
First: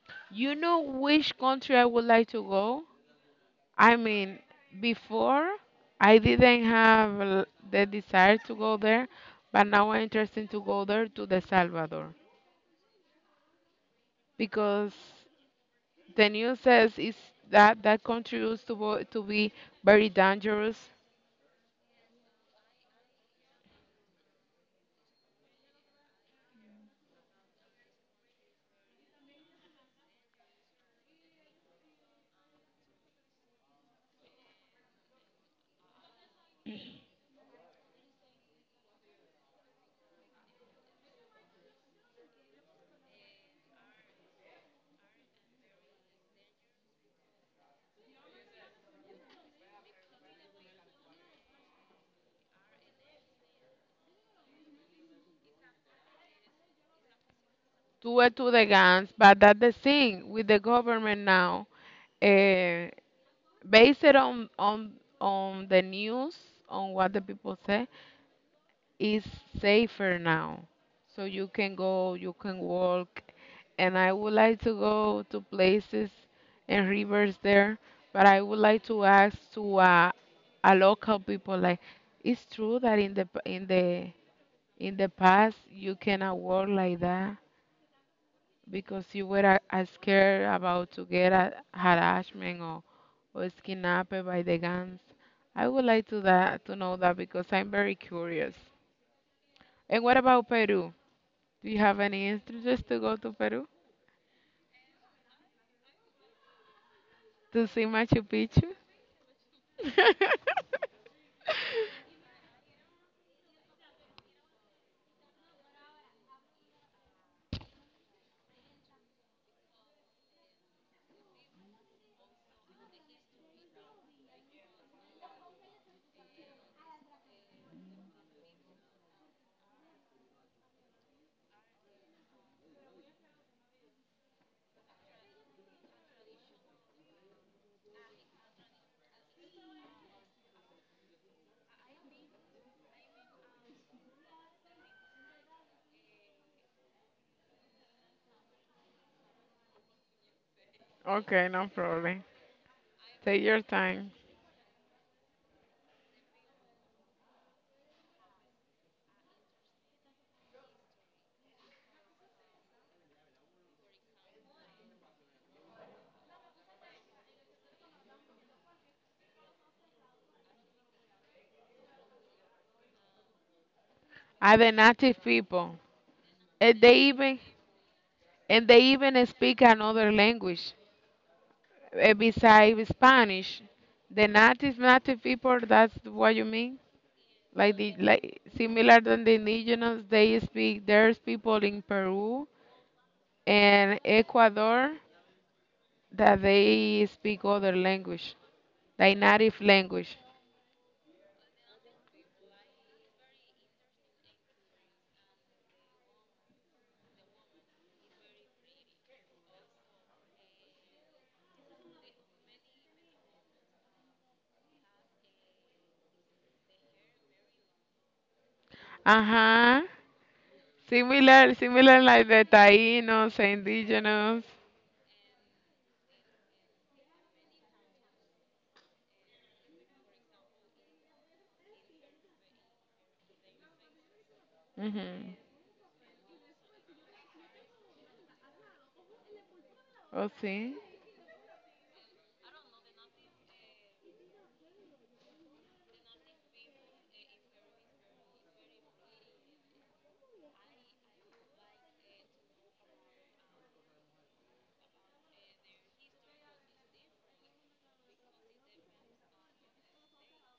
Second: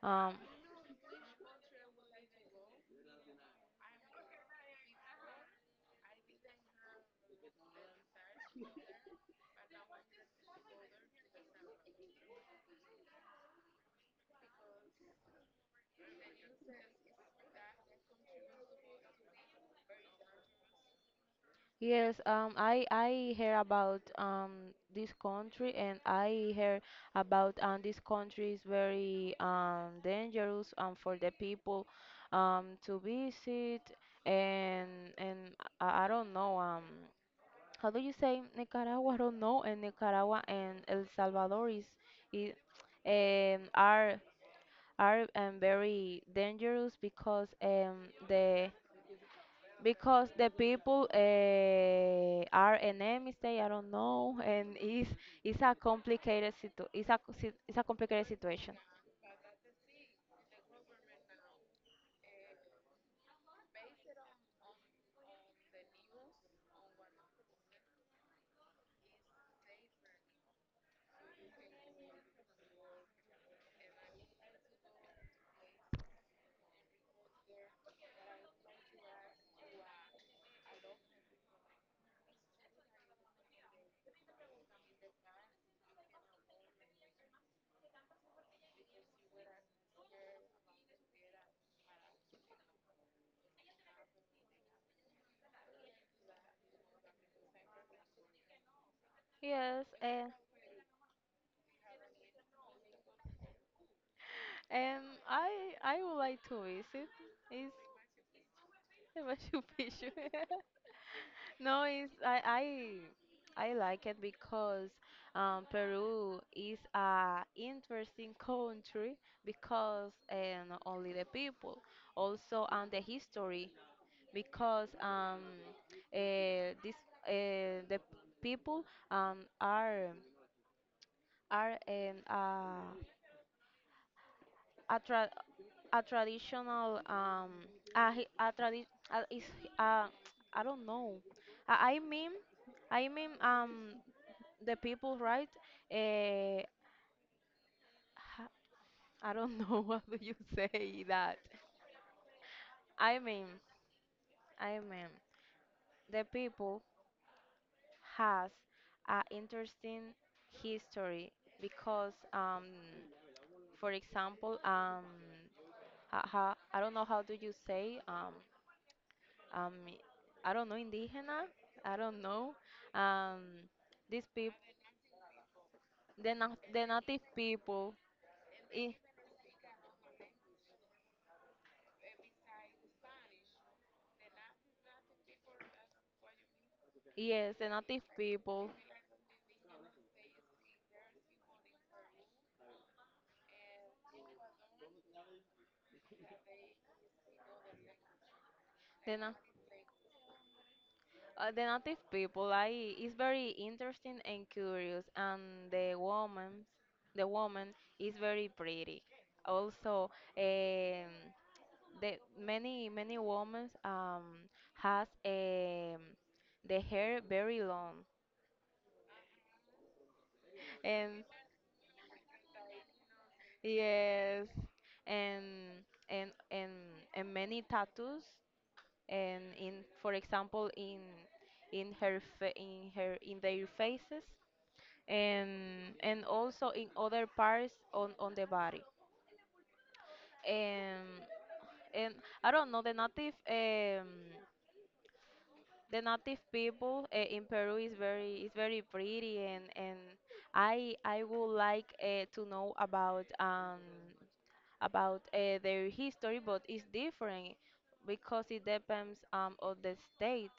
[SPEAKER 2] um
[SPEAKER 1] You know which country I would like to go? I mean, before I didn't have the desire to go there, but now I'm interested to go there to The Salvador because the news says is that that country used to, to be very dangerous.
[SPEAKER 2] Yes, I hear about this country, and I hear about this country is very dangerous for the people to visit. And and I don't know, how do you say Nicaragua? I don't know, and Nicaragua and El Salvador is, is are very dangerous because the people are enemies, they, I don't know, and it's a complicated situ it's a it's a
[SPEAKER 1] Two
[SPEAKER 2] complicated
[SPEAKER 1] were to the
[SPEAKER 2] situation.
[SPEAKER 1] guns, but that's the thing with the government now. Uh, based on on the news, on what the people say, is safer now. So you can go, you can walk, and I would like to go to places and rivers there, but I would like to ask to a local people like, it's true that in the p- in the past you cannot walk like that because you were scared about to get a harassment or was kidnapped by the gangs. I would like to that to know that because I'm very curious.
[SPEAKER 2] Yes,
[SPEAKER 1] And what about Peru? Do you have any interest to go to Peru
[SPEAKER 2] and I I would like to visit.
[SPEAKER 1] to
[SPEAKER 2] Is
[SPEAKER 1] see Machu Picchu?
[SPEAKER 2] the Machu Picchu?
[SPEAKER 1] <laughs>
[SPEAKER 2] <laughs> No, it's I like it because peru is a interesting country because not only the people, also and the history because this the people um, are are a, tra- a traditional a, hi- a, tradi- a, is, uh, I don't know. I, I mean, I mean the people, right? Uh, I don't know <laughs> what do you say that.
[SPEAKER 1] Okay, no problem.
[SPEAKER 2] I
[SPEAKER 1] Take
[SPEAKER 2] mean,
[SPEAKER 1] your time.
[SPEAKER 2] I mean the people has an interesting history because, for example, I don't know how do you say, um, I don't know, indígena, I don't know, um, these people,
[SPEAKER 1] Are the native people?
[SPEAKER 2] the,
[SPEAKER 1] And
[SPEAKER 2] the
[SPEAKER 1] they
[SPEAKER 2] native
[SPEAKER 1] even
[SPEAKER 2] people,
[SPEAKER 1] and they
[SPEAKER 2] i-
[SPEAKER 1] even speak another language, eh, besides Spanish, the native native people, that's what you mean?
[SPEAKER 2] yes, the
[SPEAKER 1] Like the
[SPEAKER 2] native
[SPEAKER 1] like
[SPEAKER 2] people,
[SPEAKER 1] similar than the indigenous, they speak. There's people in Peru and Ecuador that they speak other language, their
[SPEAKER 2] the na-
[SPEAKER 1] native language.
[SPEAKER 2] The native people, I is very interesting and curious, and the woman, the woman is very pretty. Also, um, the many women has the hair very long,
[SPEAKER 1] Uh huh.
[SPEAKER 2] and
[SPEAKER 1] Similar, similar like the Taínos, the indigenous.
[SPEAKER 2] yes, and and and and many tattoos, and in for example in her fa in her in their faces,
[SPEAKER 1] Mhm.
[SPEAKER 2] and also in other parts on the body.
[SPEAKER 1] Oh, see.
[SPEAKER 2] And and I don't know, the native people in peru is very pretty, and I would like to know about their history, but it's different because it depends on the state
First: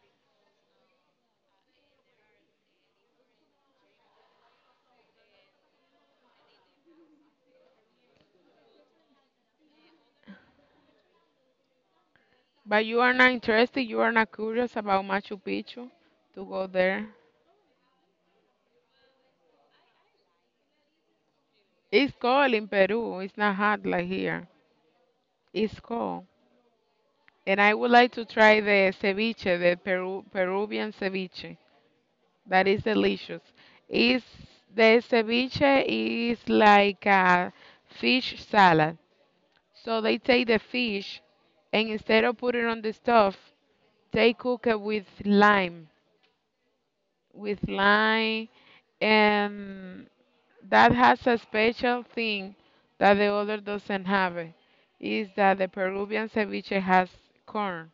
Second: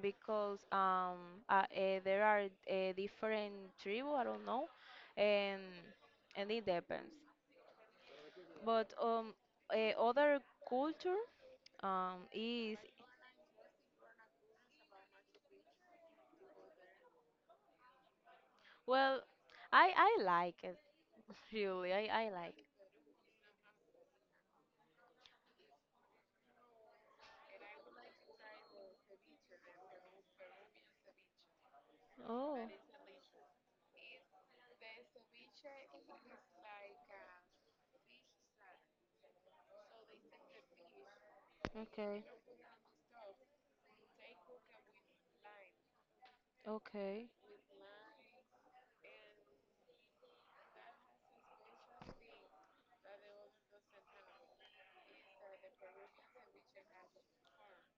[SPEAKER 2] because there are different tribu. I don't know, and it depends. But other culture is
[SPEAKER 1] But you are not interested. You are not curious about Machu Picchu to go there.
[SPEAKER 2] well, I like it <laughs> really.
[SPEAKER 1] It's
[SPEAKER 2] I
[SPEAKER 1] cold
[SPEAKER 2] like. It.
[SPEAKER 1] in Peru. It's not hot like here. It's cold, and I would like to try the ceviche, the Peru, Peruvian ceviche.
[SPEAKER 2] Oh,
[SPEAKER 1] That is delicious. Is the ceviche is like a fish salad. So they take the fish and
[SPEAKER 2] okay,
[SPEAKER 1] instead of putting on the stuff, they cook it with lime,
[SPEAKER 2] okay.
[SPEAKER 1] with lime, and that has a special thing that the other doesn't have it, is that the Peruvian ceviche has corn.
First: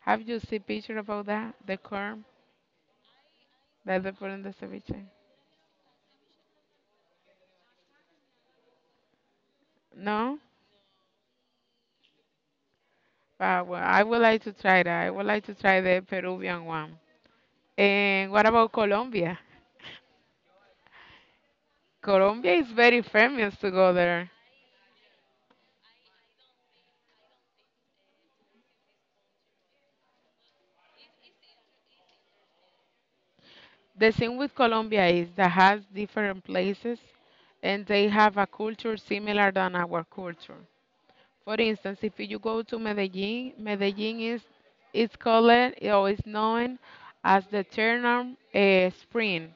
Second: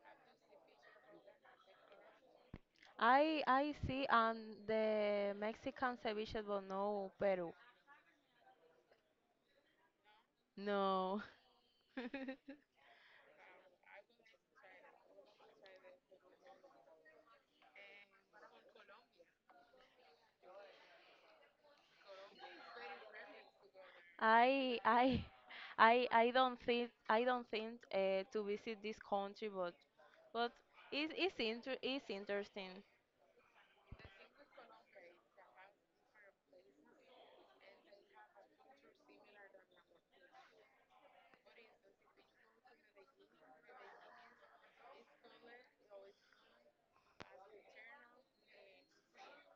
[SPEAKER 1] Have you seen picture about that? The corn
[SPEAKER 2] I
[SPEAKER 1] that
[SPEAKER 2] see
[SPEAKER 1] they put
[SPEAKER 2] on
[SPEAKER 1] in the ceviche?
[SPEAKER 2] the Mexican ceviche, but no Peru.
[SPEAKER 1] No?
[SPEAKER 2] No. <laughs>
[SPEAKER 1] Ah, well, I would like to try that. I would like to try the Peruvian one. And what about Colombia? Colombia is very famous to go there.
[SPEAKER 2] I <laughs> I don't think to visit this country, but but it's inter it's interesting.
[SPEAKER 1] The thing with Colombia is that has different places and they have a culture similar than our culture. For instance, if you go to Medellin, Medellin is it's called or is known as the Eternal Spring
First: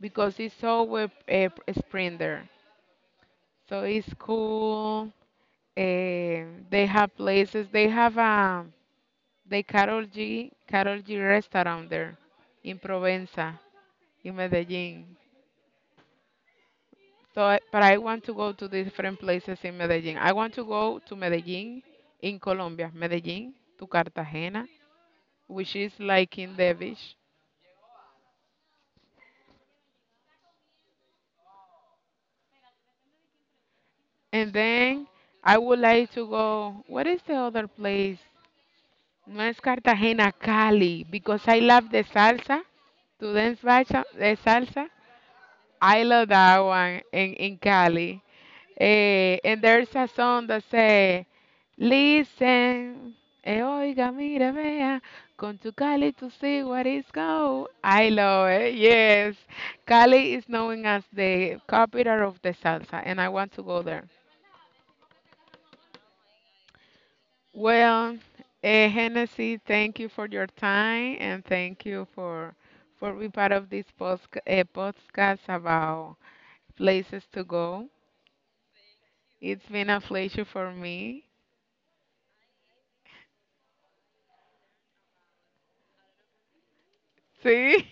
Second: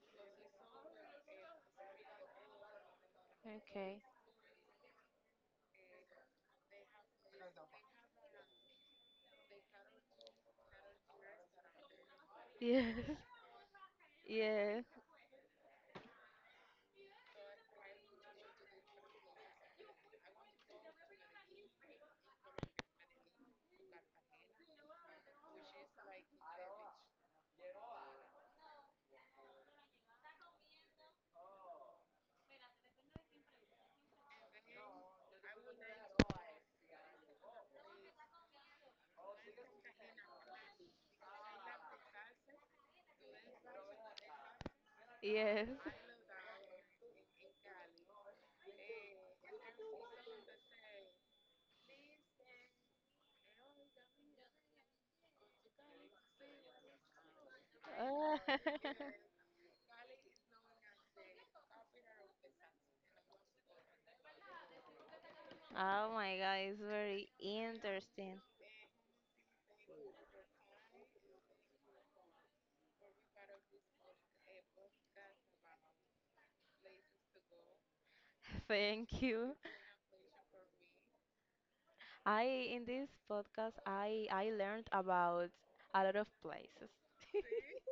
[SPEAKER 1] because it's always a spring there. So
[SPEAKER 2] Okay.
[SPEAKER 1] it's cool. Eh, they have places. They have the Carol G, Carol G restaurant there in
[SPEAKER 2] Yes,
[SPEAKER 1] Provenza in
[SPEAKER 2] <laughs> yes,
[SPEAKER 1] Medellin. So, but I want to go to different places in Medellin. I want to go to Medellin in Colombia, Medellin to Cartagena, which is like in the beach. And then I would like to go, what is the other place? No es Cartagena, Cali, because I love the salsa, to dance bacha, the salsa.
[SPEAKER 2] yes.
[SPEAKER 1] I love that one in Cali. Eh, and there's a song that say, listen, eh, oiga, mira, vea, con tu Cali to see what is go. I love it,
[SPEAKER 2] <laughs>
[SPEAKER 1] yes. Cali is known as the capital of the salsa, and I want to go there.
[SPEAKER 2] Oh my God, it's very
[SPEAKER 1] Well,
[SPEAKER 2] interesting.
[SPEAKER 1] eh, Hennessy, thank you for your time, and thank you for being part of this podcast about places to go.
[SPEAKER 2] <laughs> Thank you.
[SPEAKER 1] It's been a pleasure for me.
[SPEAKER 2] I, in this podcast, I learned about a lot of places. <laughs>
[SPEAKER 1] See?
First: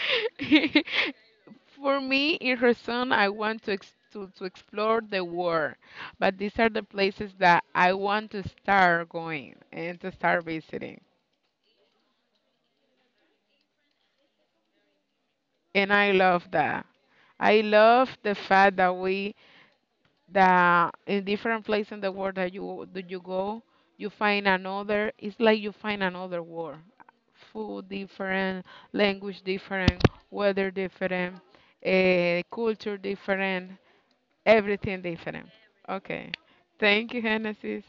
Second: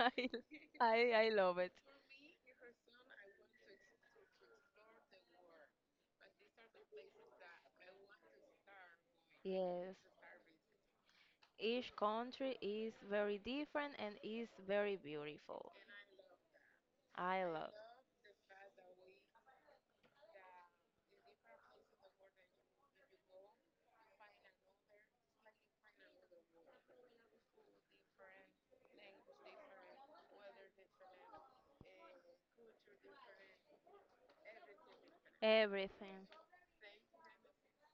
[SPEAKER 2] I
[SPEAKER 1] <laughs>
[SPEAKER 2] I love it.
[SPEAKER 1] For me, in Rason, I want to, to explore the world, but these are the places that I want to start going
[SPEAKER 2] Yes.
[SPEAKER 1] and to start visiting.
[SPEAKER 2] Each country is very different and is very beautiful.
[SPEAKER 1] And I love that.
[SPEAKER 2] I
[SPEAKER 1] I
[SPEAKER 2] love
[SPEAKER 1] love the fact that we that in different place in the world that you go, you find another. It's like you find another world. Food different, language different, weather different, culture different, everything different.
[SPEAKER 2] everything.
[SPEAKER 1] Okay. Thank you, Genesis.